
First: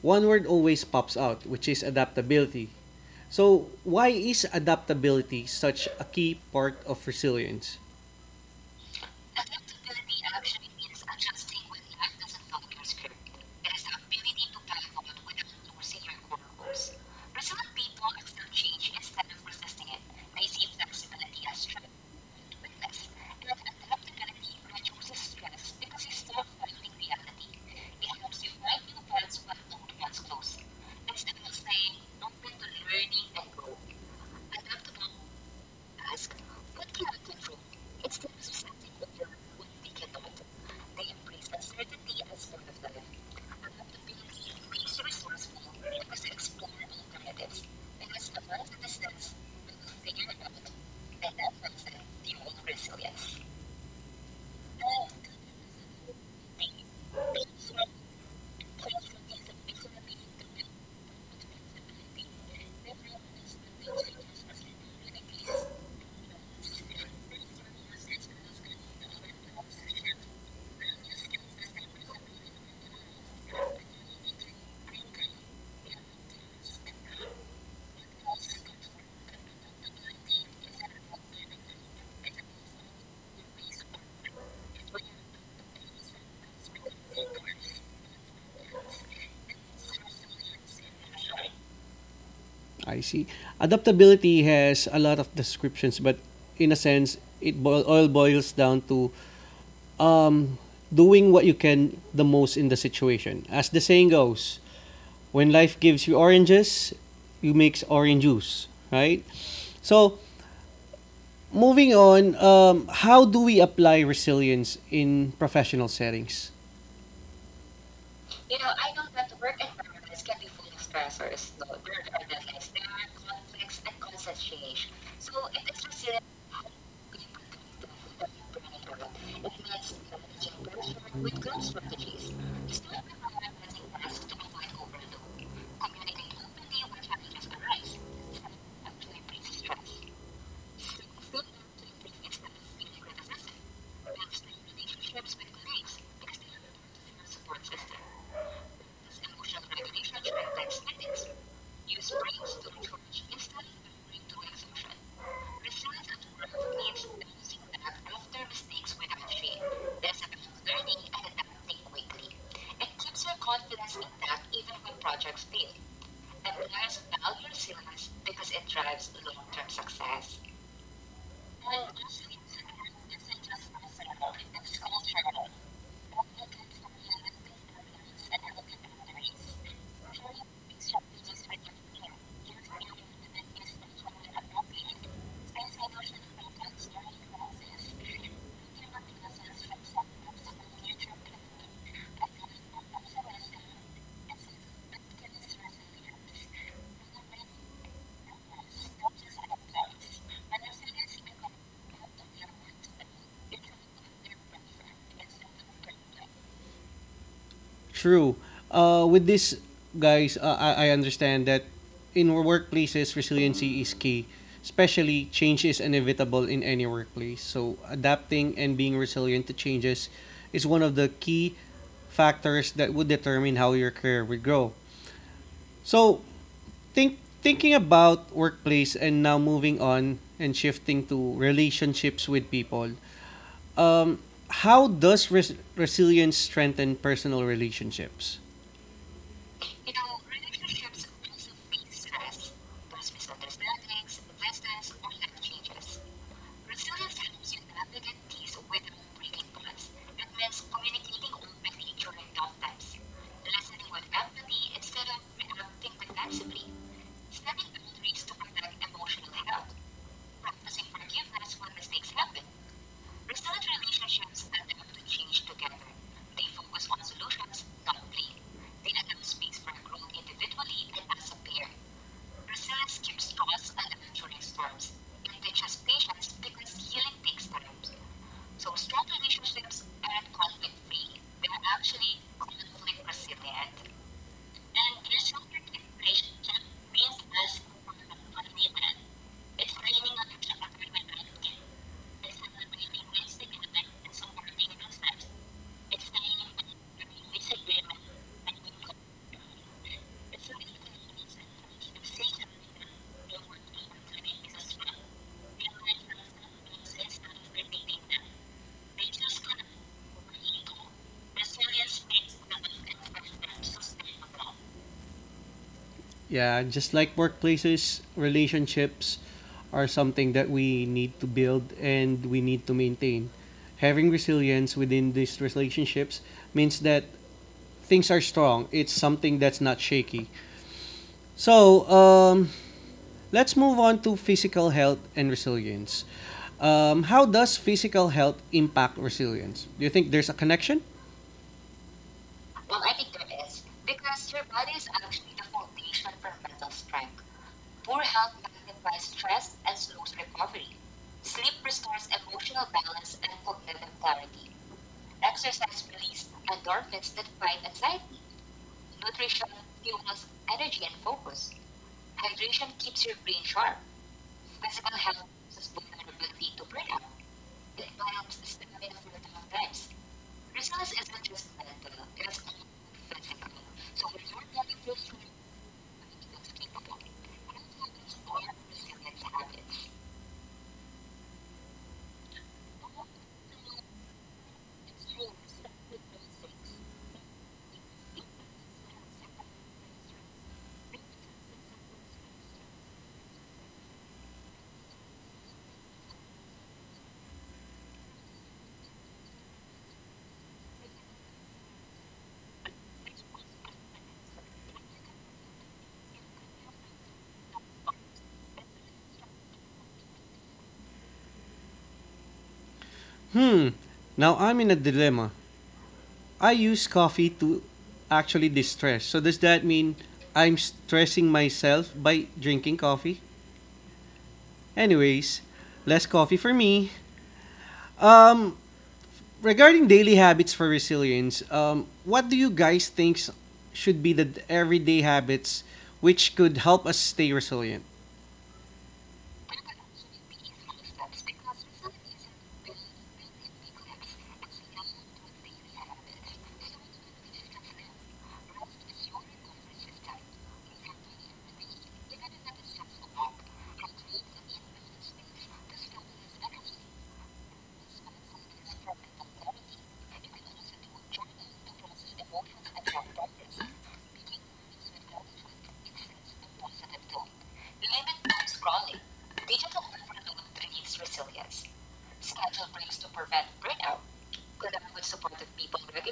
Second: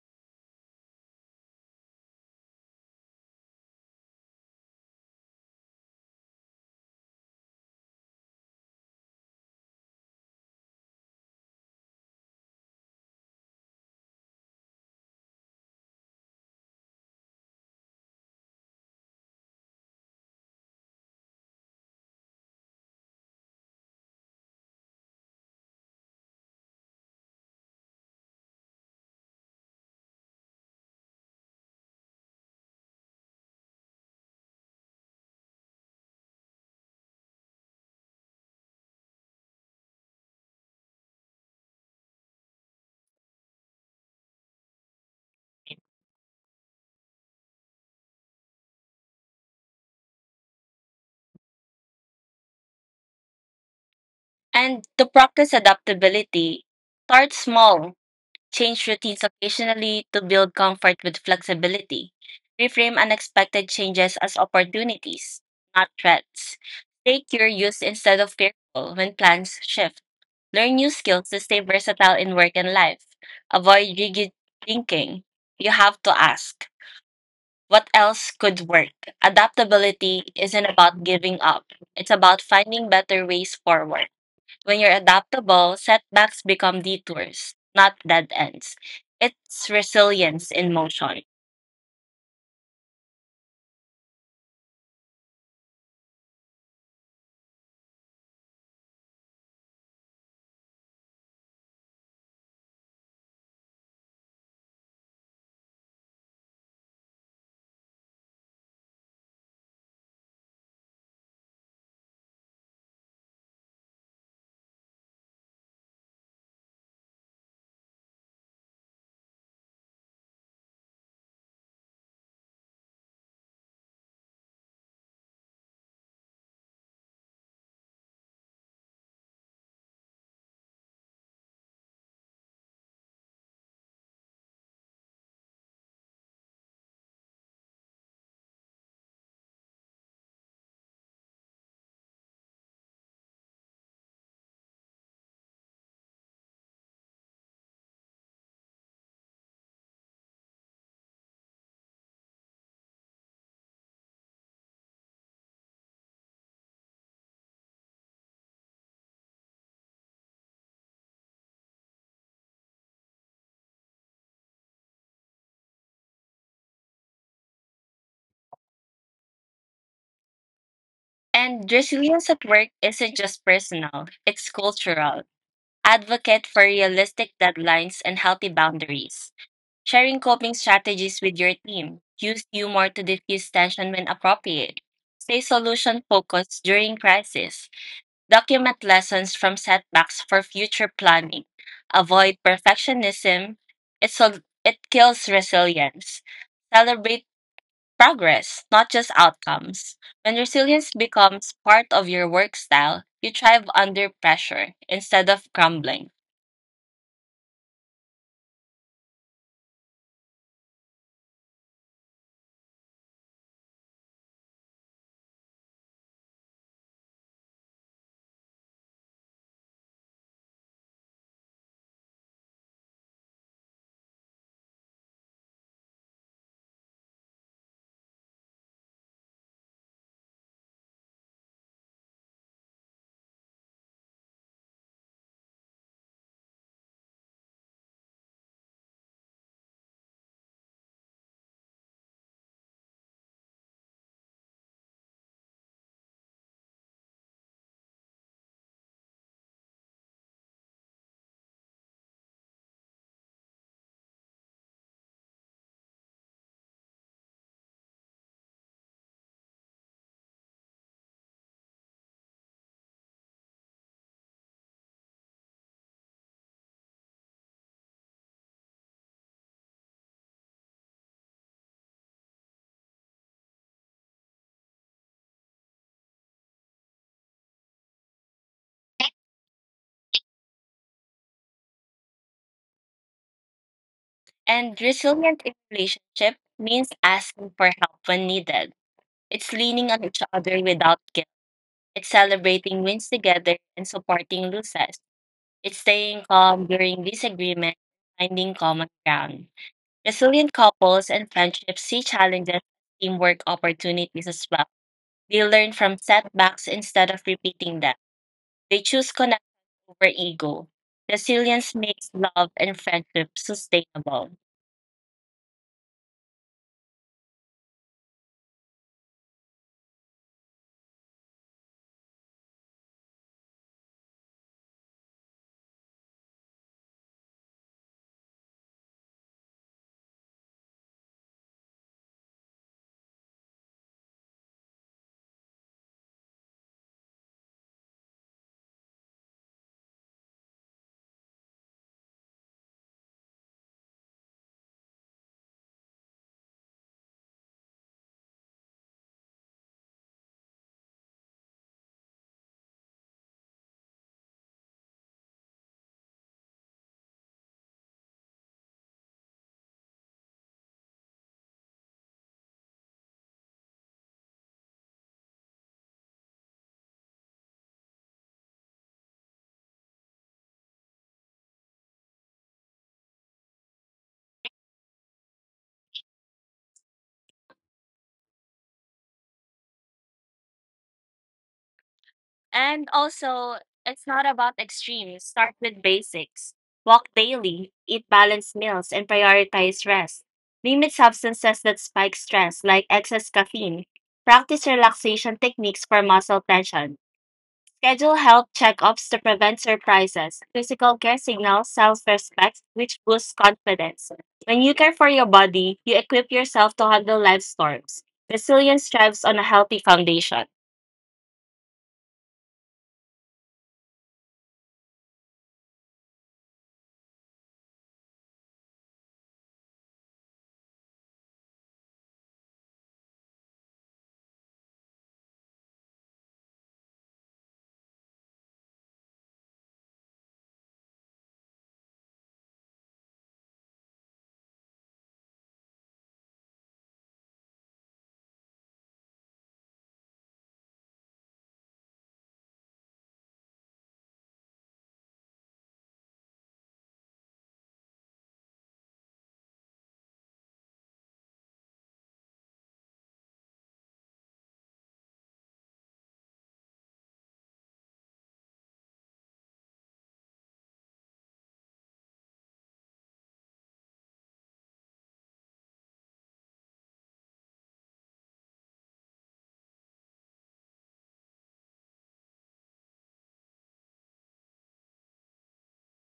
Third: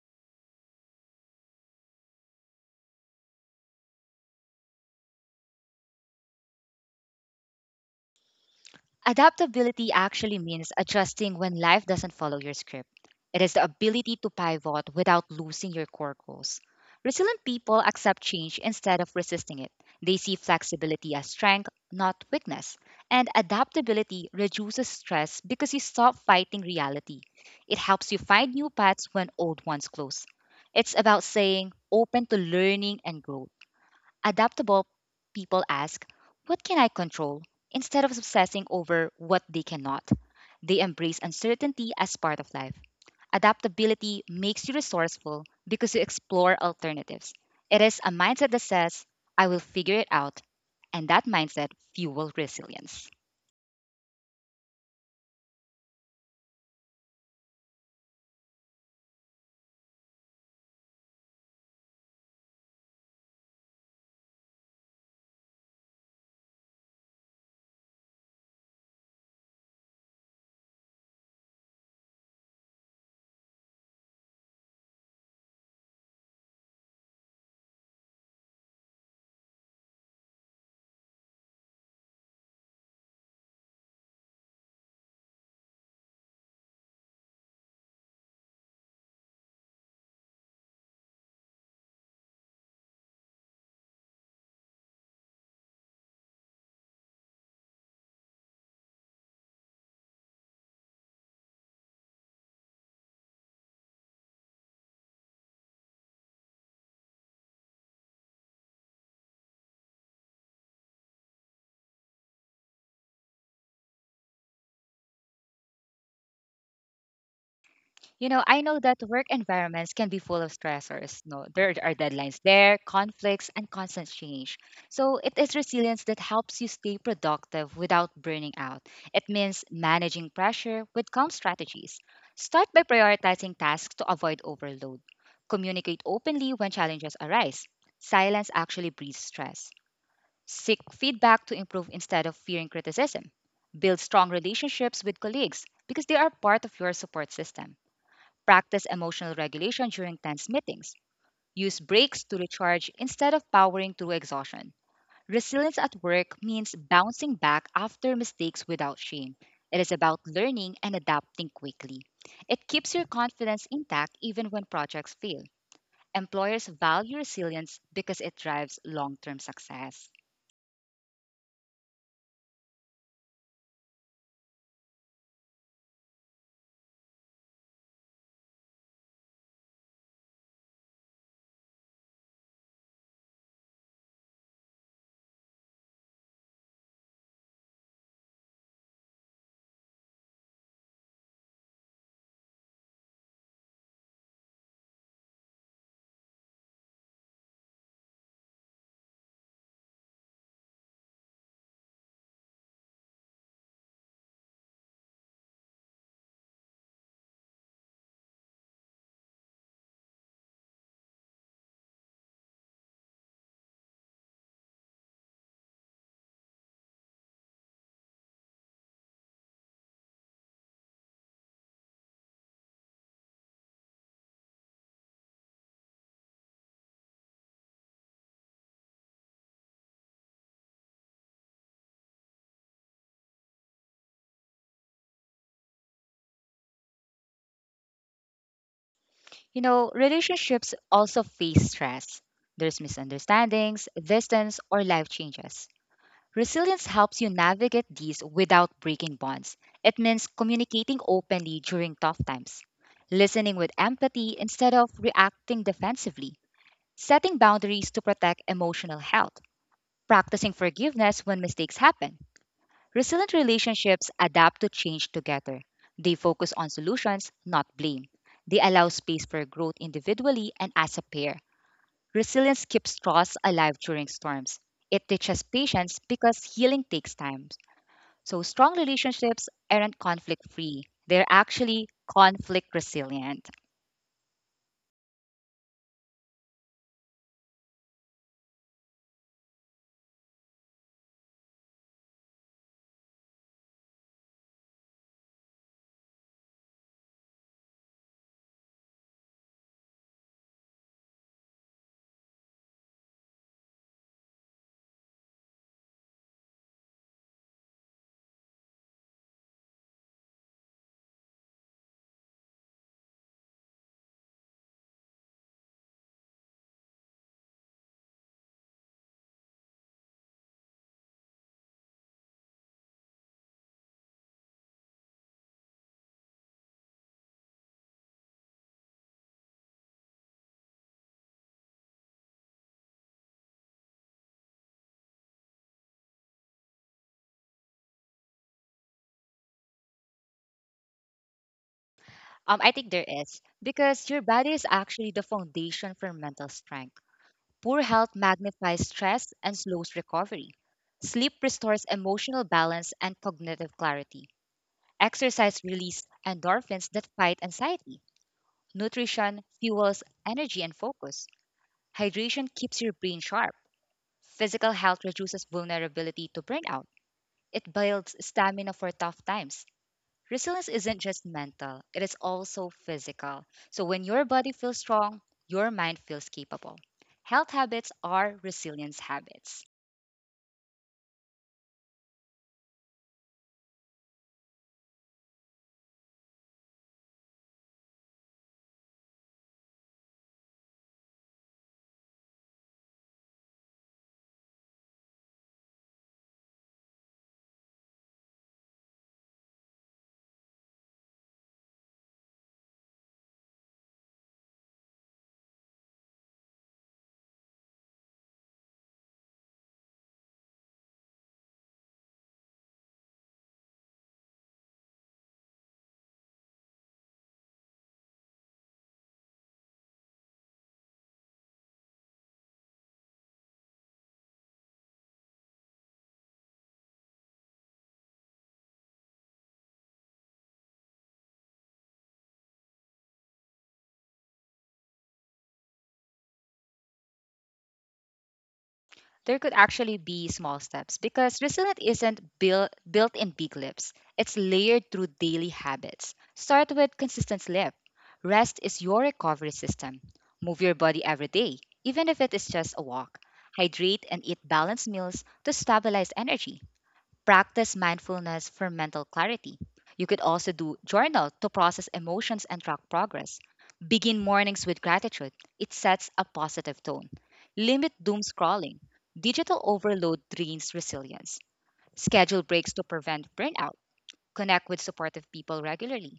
one word always pops out, which is adaptability. So, why is adaptability such a key part of resilience? Adaptability actually means adjusting when life doesn't follow your script. It is the ability to pivot without losing your core goals. Resilient people accept change instead of resisting it. They see flexibility as strength, not weakness. And adaptability reduces stress because you stop fighting reality. It helps you find new paths when old ones close. It's about saying open to learning and growth. Adaptable people ask, what can I control, instead of obsessing over what they cannot. They embrace uncertainty as part of life. Adaptability makes you resourceful because you explore alternatives. It is a mindset that says, I will figure it out, and that mindset fuels resilience. And to practice adaptability, start small. Change routines occasionally to build comfort with flexibility. Reframe unexpected changes as opportunities, not threats. Stay curious instead of fearful when plans shift. Learn new skills to stay versatile in work and life. Avoid rigid thinking. You have to ask, what else could work? Adaptability isn't about giving up, it's about finding better ways forward. When you're adaptable, setbacks become detours, not dead ends. It's resilience in motion. I see. Adaptability has a lot of descriptions, but in a sense, it all boils down to um, doing what you can the most in the situation. As the saying goes, when life gives you oranges, you make orange juice, right? So, moving on, how do we apply resilience in professional settings? You know, I know that work environments can be full of stressors. No, there are deadlines there, conflicts, and constant change. So it is resilience that helps you stay productive without burning out. It means managing pressure with calm strategies. Start by prioritizing tasks to avoid overload. Communicate openly when challenges arise. Silence actually breeds stress. Seek feedback to improve instead of fearing criticism. Build strong relationships with colleagues because they are part of your support system. Practice emotional regulation during tense meetings. Use breaks to recharge instead of powering through exhaustion. Resilience at work means bouncing back after mistakes without shame. It is about learning and adapting quickly. It keeps your confidence intact even when projects fail. Employers value resilience because it drives long term success. And resilience at work isn't just personal, it's cultural. Advocate for realistic deadlines and healthy boundaries. Sharing coping strategies with your team. Use humor to diffuse tension when appropriate. Stay solution focused during crisis. Document lessons from setbacks for future planning. Avoid perfectionism. It kills resilience. Celebrate progress, not just outcomes. When resilience becomes part of your work style, you thrive under pressure instead of crumbling. True. With this, guys, uh, I understand that in workplaces, resiliency is key. Especially, change is inevitable in any workplace. So, adapting and being resilient to changes is one of the key factors that would determine how your career will grow. So, thinking about workplace and now moving on and shifting to relationships with people. Um, how does resilience strengthen personal relationships? You know, relationships also face stress. There's misunderstandings, distance, or life changes. Resilience helps you navigate these without breaking bonds. It means communicating openly during tough times, listening with empathy instead of reacting defensively, setting boundaries to protect emotional health, practicing forgiveness when mistakes happen. Resilient relationships adapt to change together. They focus on solutions, not blame. They allow space for growth individually and as a pair. Resilience keeps trust alive during storms. It teaches patience because healing takes time. So, strong relationships aren't conflict free, they're actually conflict resilient. And resilient in relationship means asking for help when needed. It's leaning on each other without guilt. It's celebrating wins together and supporting losses. It's staying calm during disagreement, finding common ground. Resilient couples and friendships see challenges as teamwork opportunities as well. They learn from setbacks instead of repeating them. They choose connection over ego. Resilience makes love and friendship sustainable. Yeah, just like workplaces, relationships are something that we need to build and we need to maintain. Having resilience within these relationships means that things are strong. It's something that's not shaky. So, let's move on to physical health and resilience. How does physical health impact resilience? Do you think there's a connection? I think there is, because your body is actually the foundation for mental strength. Poor health magnifies stress and slows recovery. Sleep restores emotional balance and cognitive clarity. Exercise releases endorphins that fight anxiety. Nutrition fuels energy and focus. Hydration keeps your brain sharp. Physical health reduces vulnerability to burnout. It builds stamina for tough times. Resilience isn't just mental, it is also physical. So when your body feels strong, your mind feels capable. Health habits are resilience habits. And also, it's not about extremes. Start with basics. Walk daily, eat balanced meals, and prioritize rest. Limit substances that spike stress, like excess caffeine. Practice relaxation techniques for muscle tension. Schedule health checkups to prevent surprises. Physical care signals self respect, which boosts confidence. When you care for your body, you equip yourself to handle life's storms. Resilience thrives on a healthy foundation. Hmm. Now I'm in a dilemma. I use coffee to actually distress. So does that mean I'm stressing myself by drinking coffee? Anyways, less coffee for me. Um, regarding daily habits for resilience, what do you guys think should be the everyday habits which could help us stay resilient? There could actually be small steps because resilience isn't built in big leaps. It's layered through daily habits. Start with consistent sleep. Rest is your recovery system. Move your body every day, even if it is just a walk. Hydrate and eat balanced meals to stabilize energy. Practice mindfulness for mental clarity. You could also do journal to process emotions and track progress. Begin mornings with gratitude. It sets a positive tone. Limit doom scrolling. Digital overload drains resilience. Schedule breaks to prevent burnout. Connect with supportive people regularly.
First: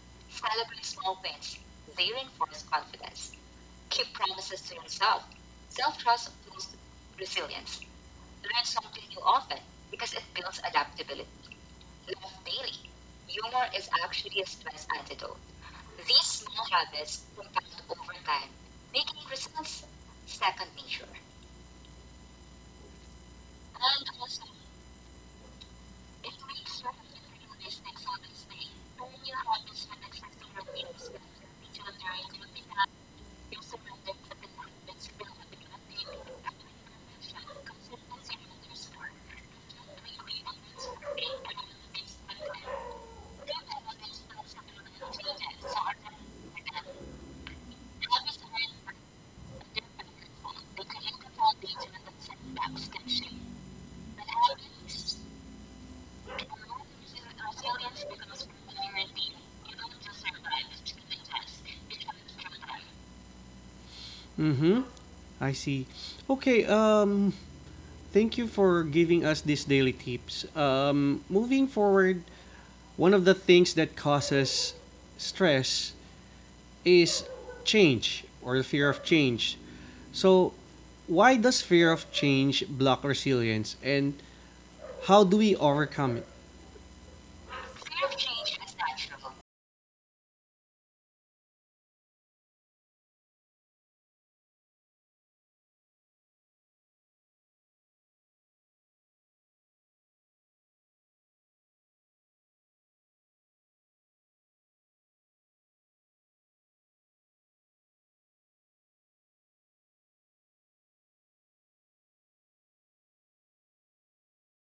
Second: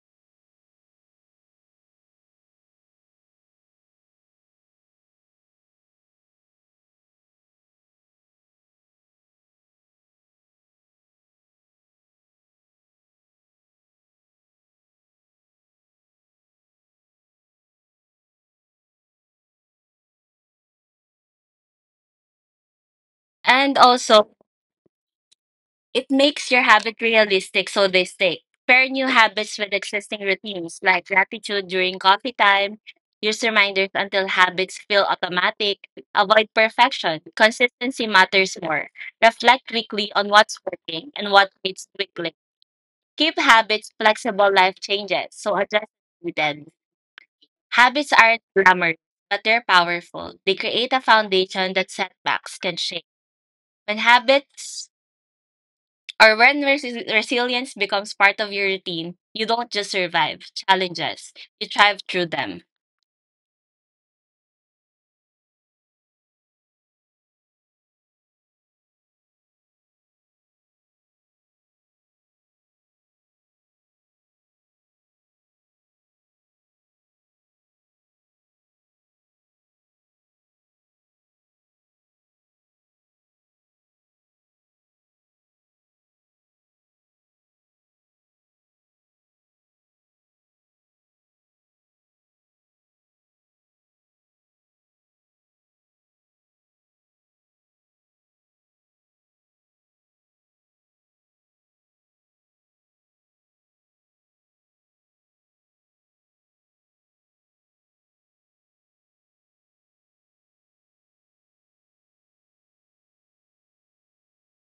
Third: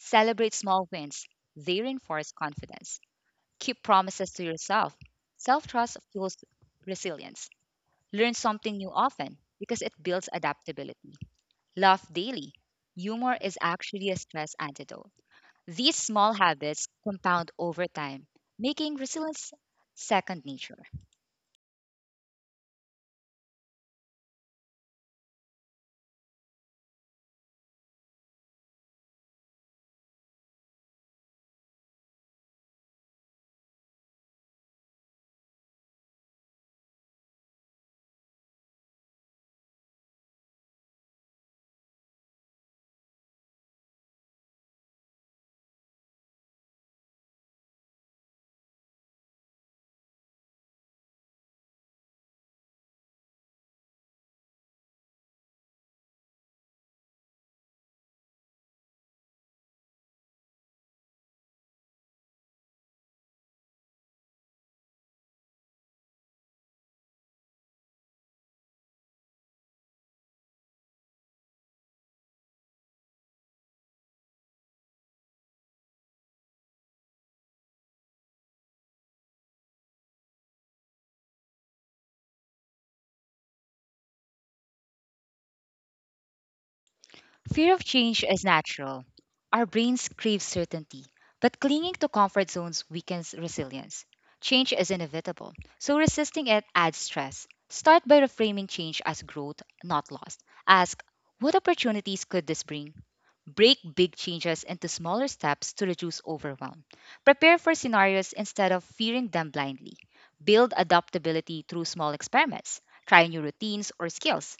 Celebrate small wins. They reinforce confidence. Keep promises to yourself. Self trust fuels resilience. Learn something new often because it builds adaptability. Laugh daily. Humor is actually a stress antidote. These small habits compound over time, making resilience second nature. And also, it makes your habit realistic so they stick. Pair new habits with existing routines like gratitude during coffee time, use reminders until habits feel automatic, avoid perfection. Consistency matters more. Reflect weekly on what's working and what needs weekly. Keep habits flexible, life changes, so adjust as needed. Habits aren't glamorous, but they're powerful. They create a foundation that setbacks can shake. When habits or when resilience becomes part of your routine, you don't just survive challenges, you thrive through them. Mm-hmm. I see. Okay. Thank you for giving us these daily tips. Moving forward, one of the things that causes stress is change or the fear of change. So, why does fear of change block resilience and how do we overcome it? Fear of change is natural. Our brains crave certainty, but clinging to comfort zones weakens resilience. Change is inevitable, so resisting it adds stress. Start by reframing change as growth, not loss. Ask, what opportunities could this bring? Break big changes into smaller steps to reduce overwhelm. Prepare for scenarios instead of fearing them blindly. Build adaptability through small experiments. Try new routines or skills.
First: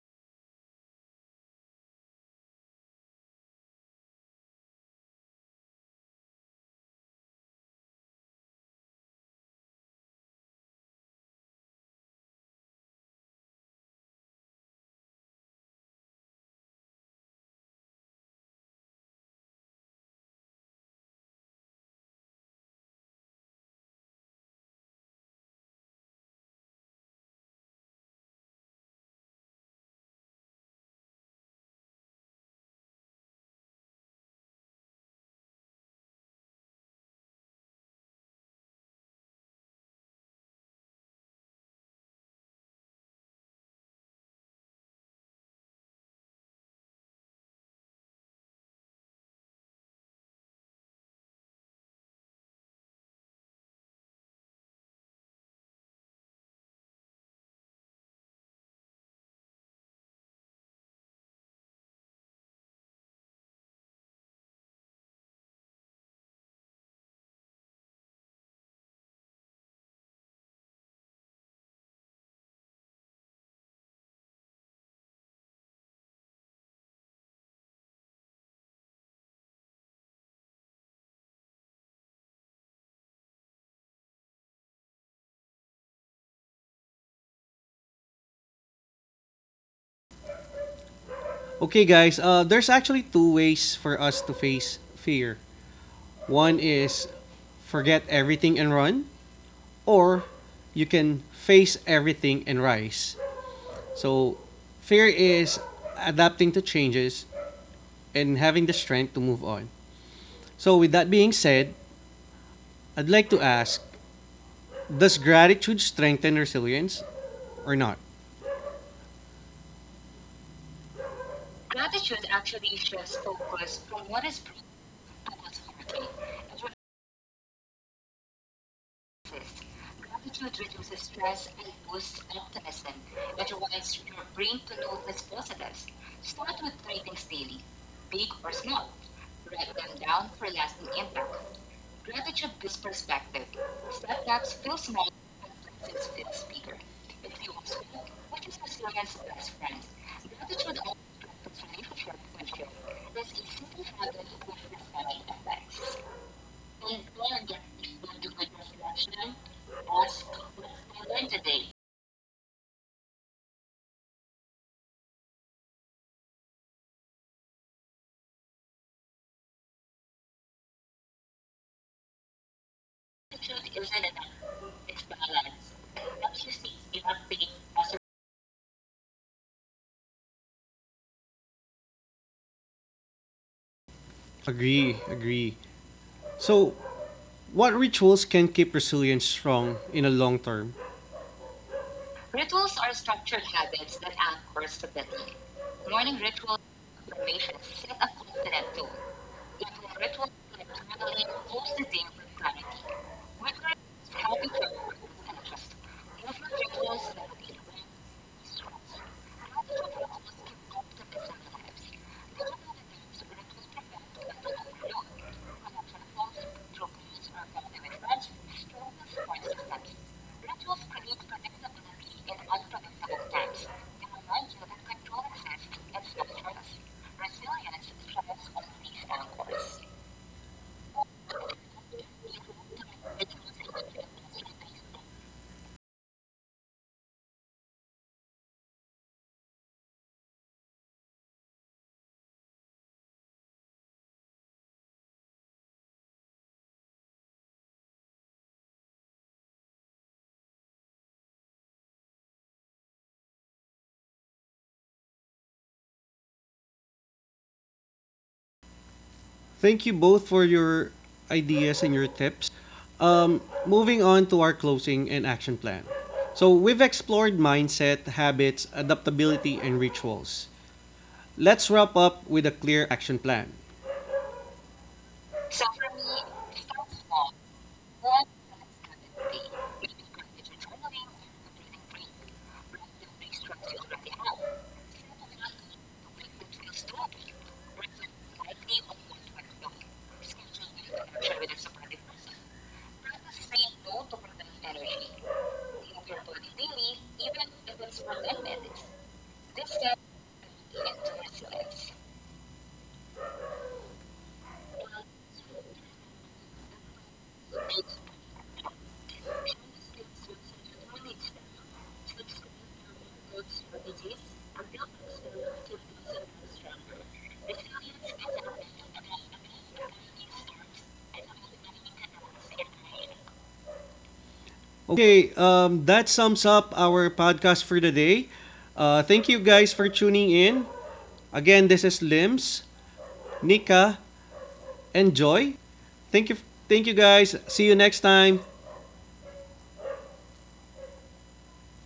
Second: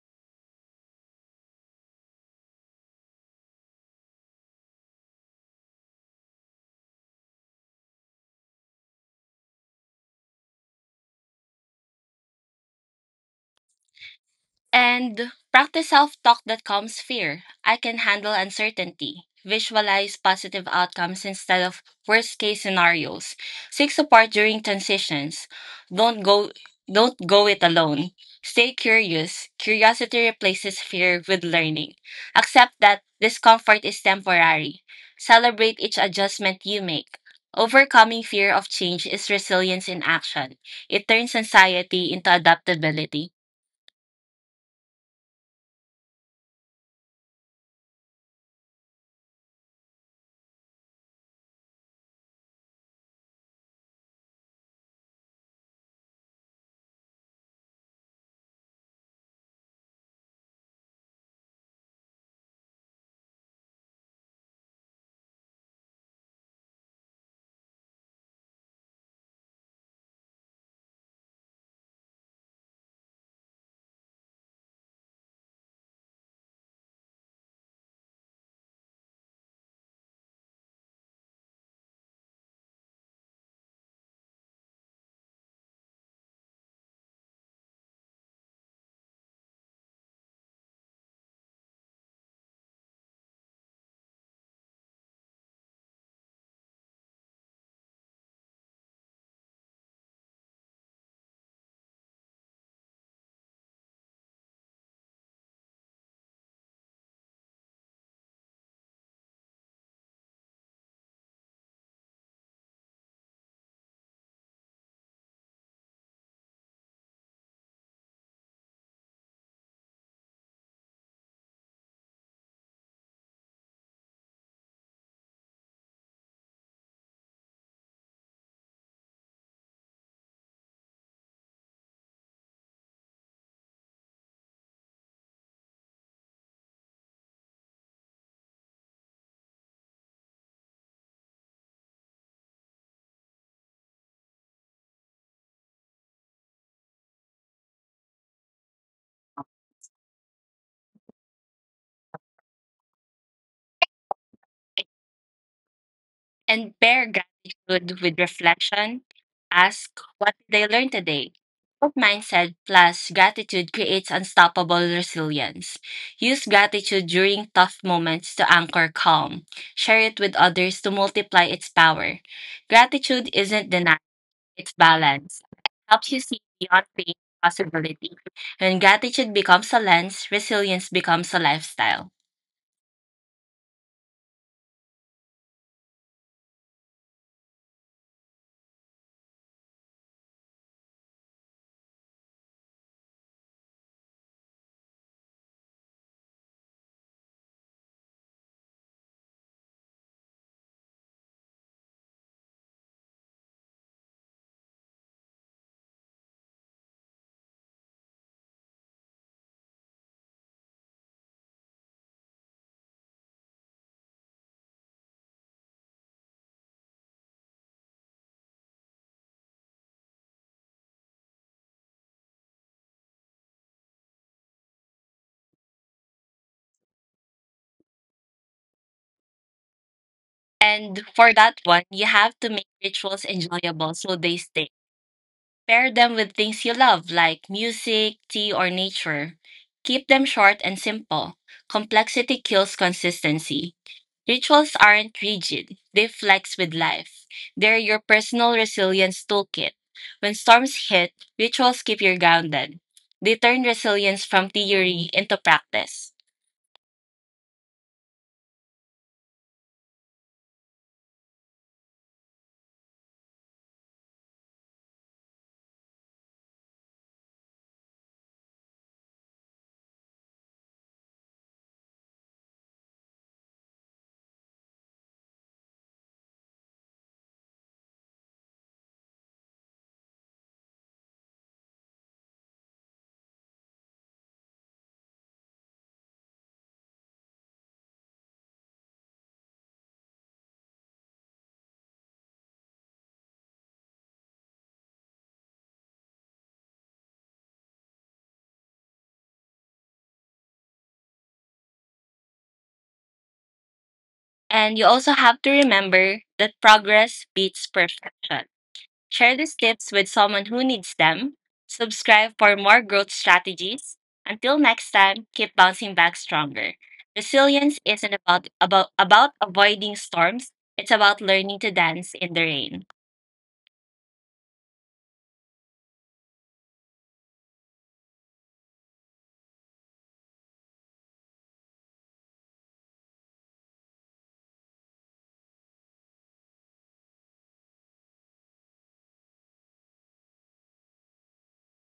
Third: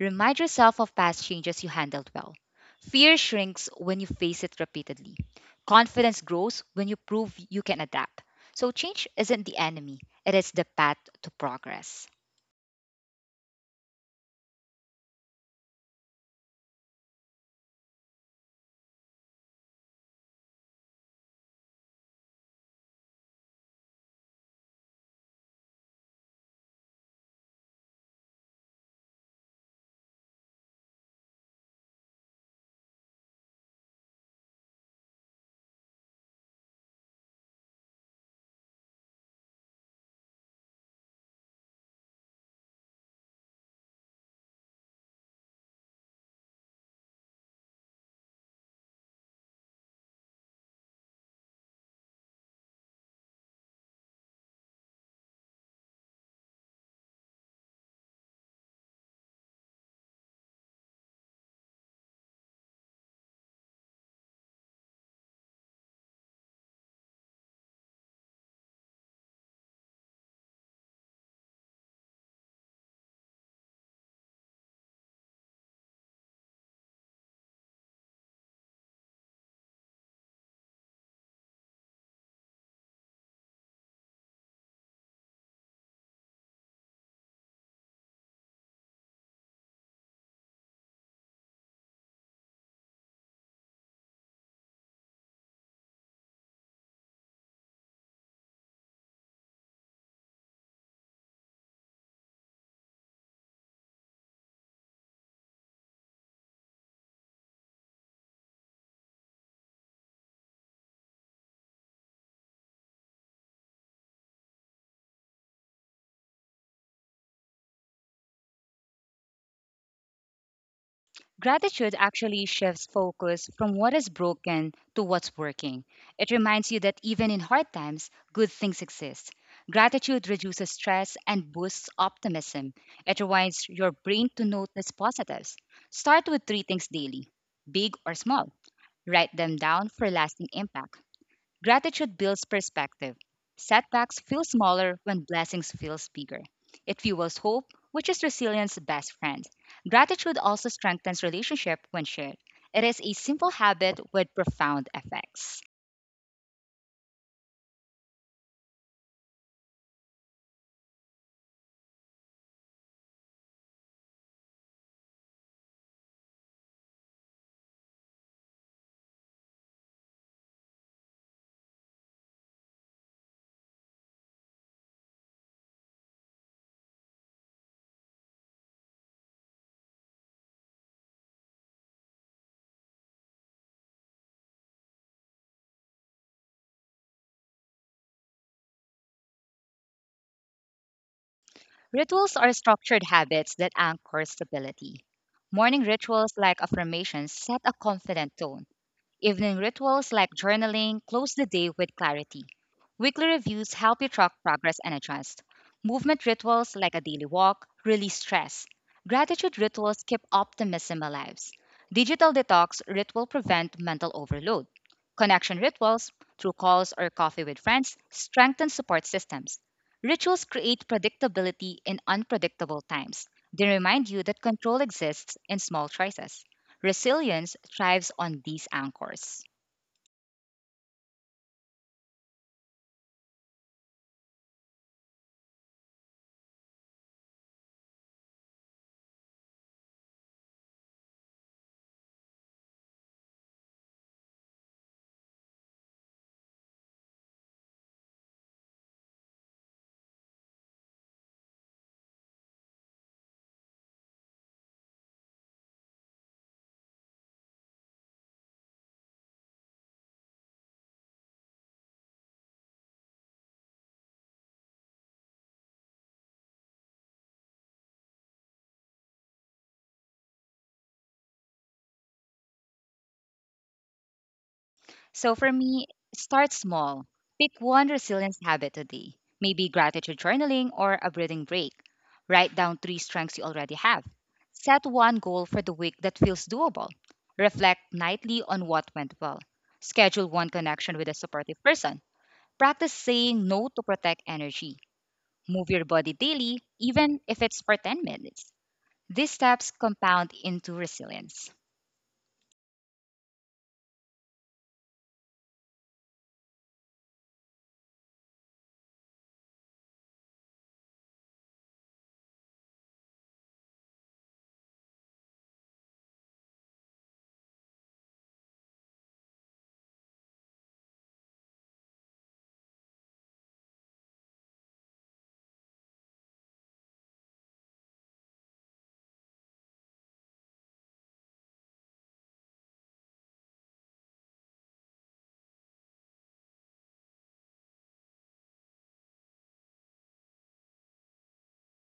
Remind yourself of past changes you handled well. Fear shrinks when you face it repeatedly. Confidence grows when you prove you can adapt. So, change isn't the enemy, it is the path to progress. And practice self talk that calms fear. I can handle uncertainty. Visualize positive outcomes instead of worst case scenarios. Seek support during transitions. Don't go don't go it alone. Stay curious. Curiosity replaces fear with learning. Accept that discomfort is temporary. Celebrate each adjustment you make. Overcoming fear of change is resilience in action. It turns anxiety into adaptability. Okay, guys, there's actually two ways for us to face fear. One is forget everything and run, or you can face everything and rise. So, fear is adapting to changes and having the strength to move on. So, with that being said, I'd like to ask, does gratitude strengthen resilience or not? Gratitude actually shifts focus from what is broken to what's working. It reminds you that even in hard times, good things exist. Gratitude reduces stress and boosts optimism. It reminds your brain to notice positives. Start with three things daily, big or small. Write them down for lasting impact. Gratitude builds perspective. Setbacks feel smaller when blessings feel bigger. It fuels hope, which is resilience's best friend. Gratitude also strengthens relationship when shared. It is a simple habit with profound effects. And pair gratitude with reflection. Ask, what did I learn today? Growth mindset plus gratitude creates unstoppable resilience. Use gratitude during tough moments to anchor calm. Share it with others to multiply its power. Gratitude isn't denial, it's balance. It helps you see beyond pain and possibility. When gratitude becomes a lens, resilience becomes a lifestyle. Agree, agree. So, what rituals can keep resilience strong in a long term? Rituals are structured habits that anchor stability. Morning rituals like affirmations set a confident tone. Evening rituals like journaling close the day with clarity. Weekly reviews help you track progress and adjust. Movement rituals like a daily walk release stress. Gratitude rituals keep optimism alive. Digital detox ritual prevent mental overload. Connection rituals through calls or coffee with friends strengthen support systems. Rituals create predictability in unpredictable times. They remind you that control exists in small choices. Resilience thrives on these anchors. And for that one, you have to make rituals enjoyable so they stay. Pair them with things you love, like music, tea, or nature. Keep them short and simple. Complexity kills consistency. Rituals aren't rigid, they flex with life. They're your personal resilience toolkit. When storms hit, rituals keep you grounded. They turn resilience from theory into practice. Thank you both for your ideas and your tips. Um, moving on to our closing and action plan. So, we've explored mindset, habits, adaptability, and rituals. Let's wrap up with a clear action plan. So for me, start small. Pick one resilience habit today, maybe gratitude journaling or a breathing break. Write down three strengths you already have. Set one goal for the week that feels doable. Reflect nightly on what went well. Schedule one connection with a supportive person. Practice saying no to protect energy. Move your body daily, even if it's for 10 minutes. These steps compound into resilience. And you also have to remember that progress beats perfection. Share these tips with someone who needs them. Subscribe for more growth strategies. Until next time, keep bouncing back stronger. Resilience isn't about avoiding storms, it's about learning to dance in the rain. Okay, that sums up our podcast for the day. Thank you guys for tuning in. Again, this is Limbs. Nika, and Joy. Thank you, thank you guys. See you next time.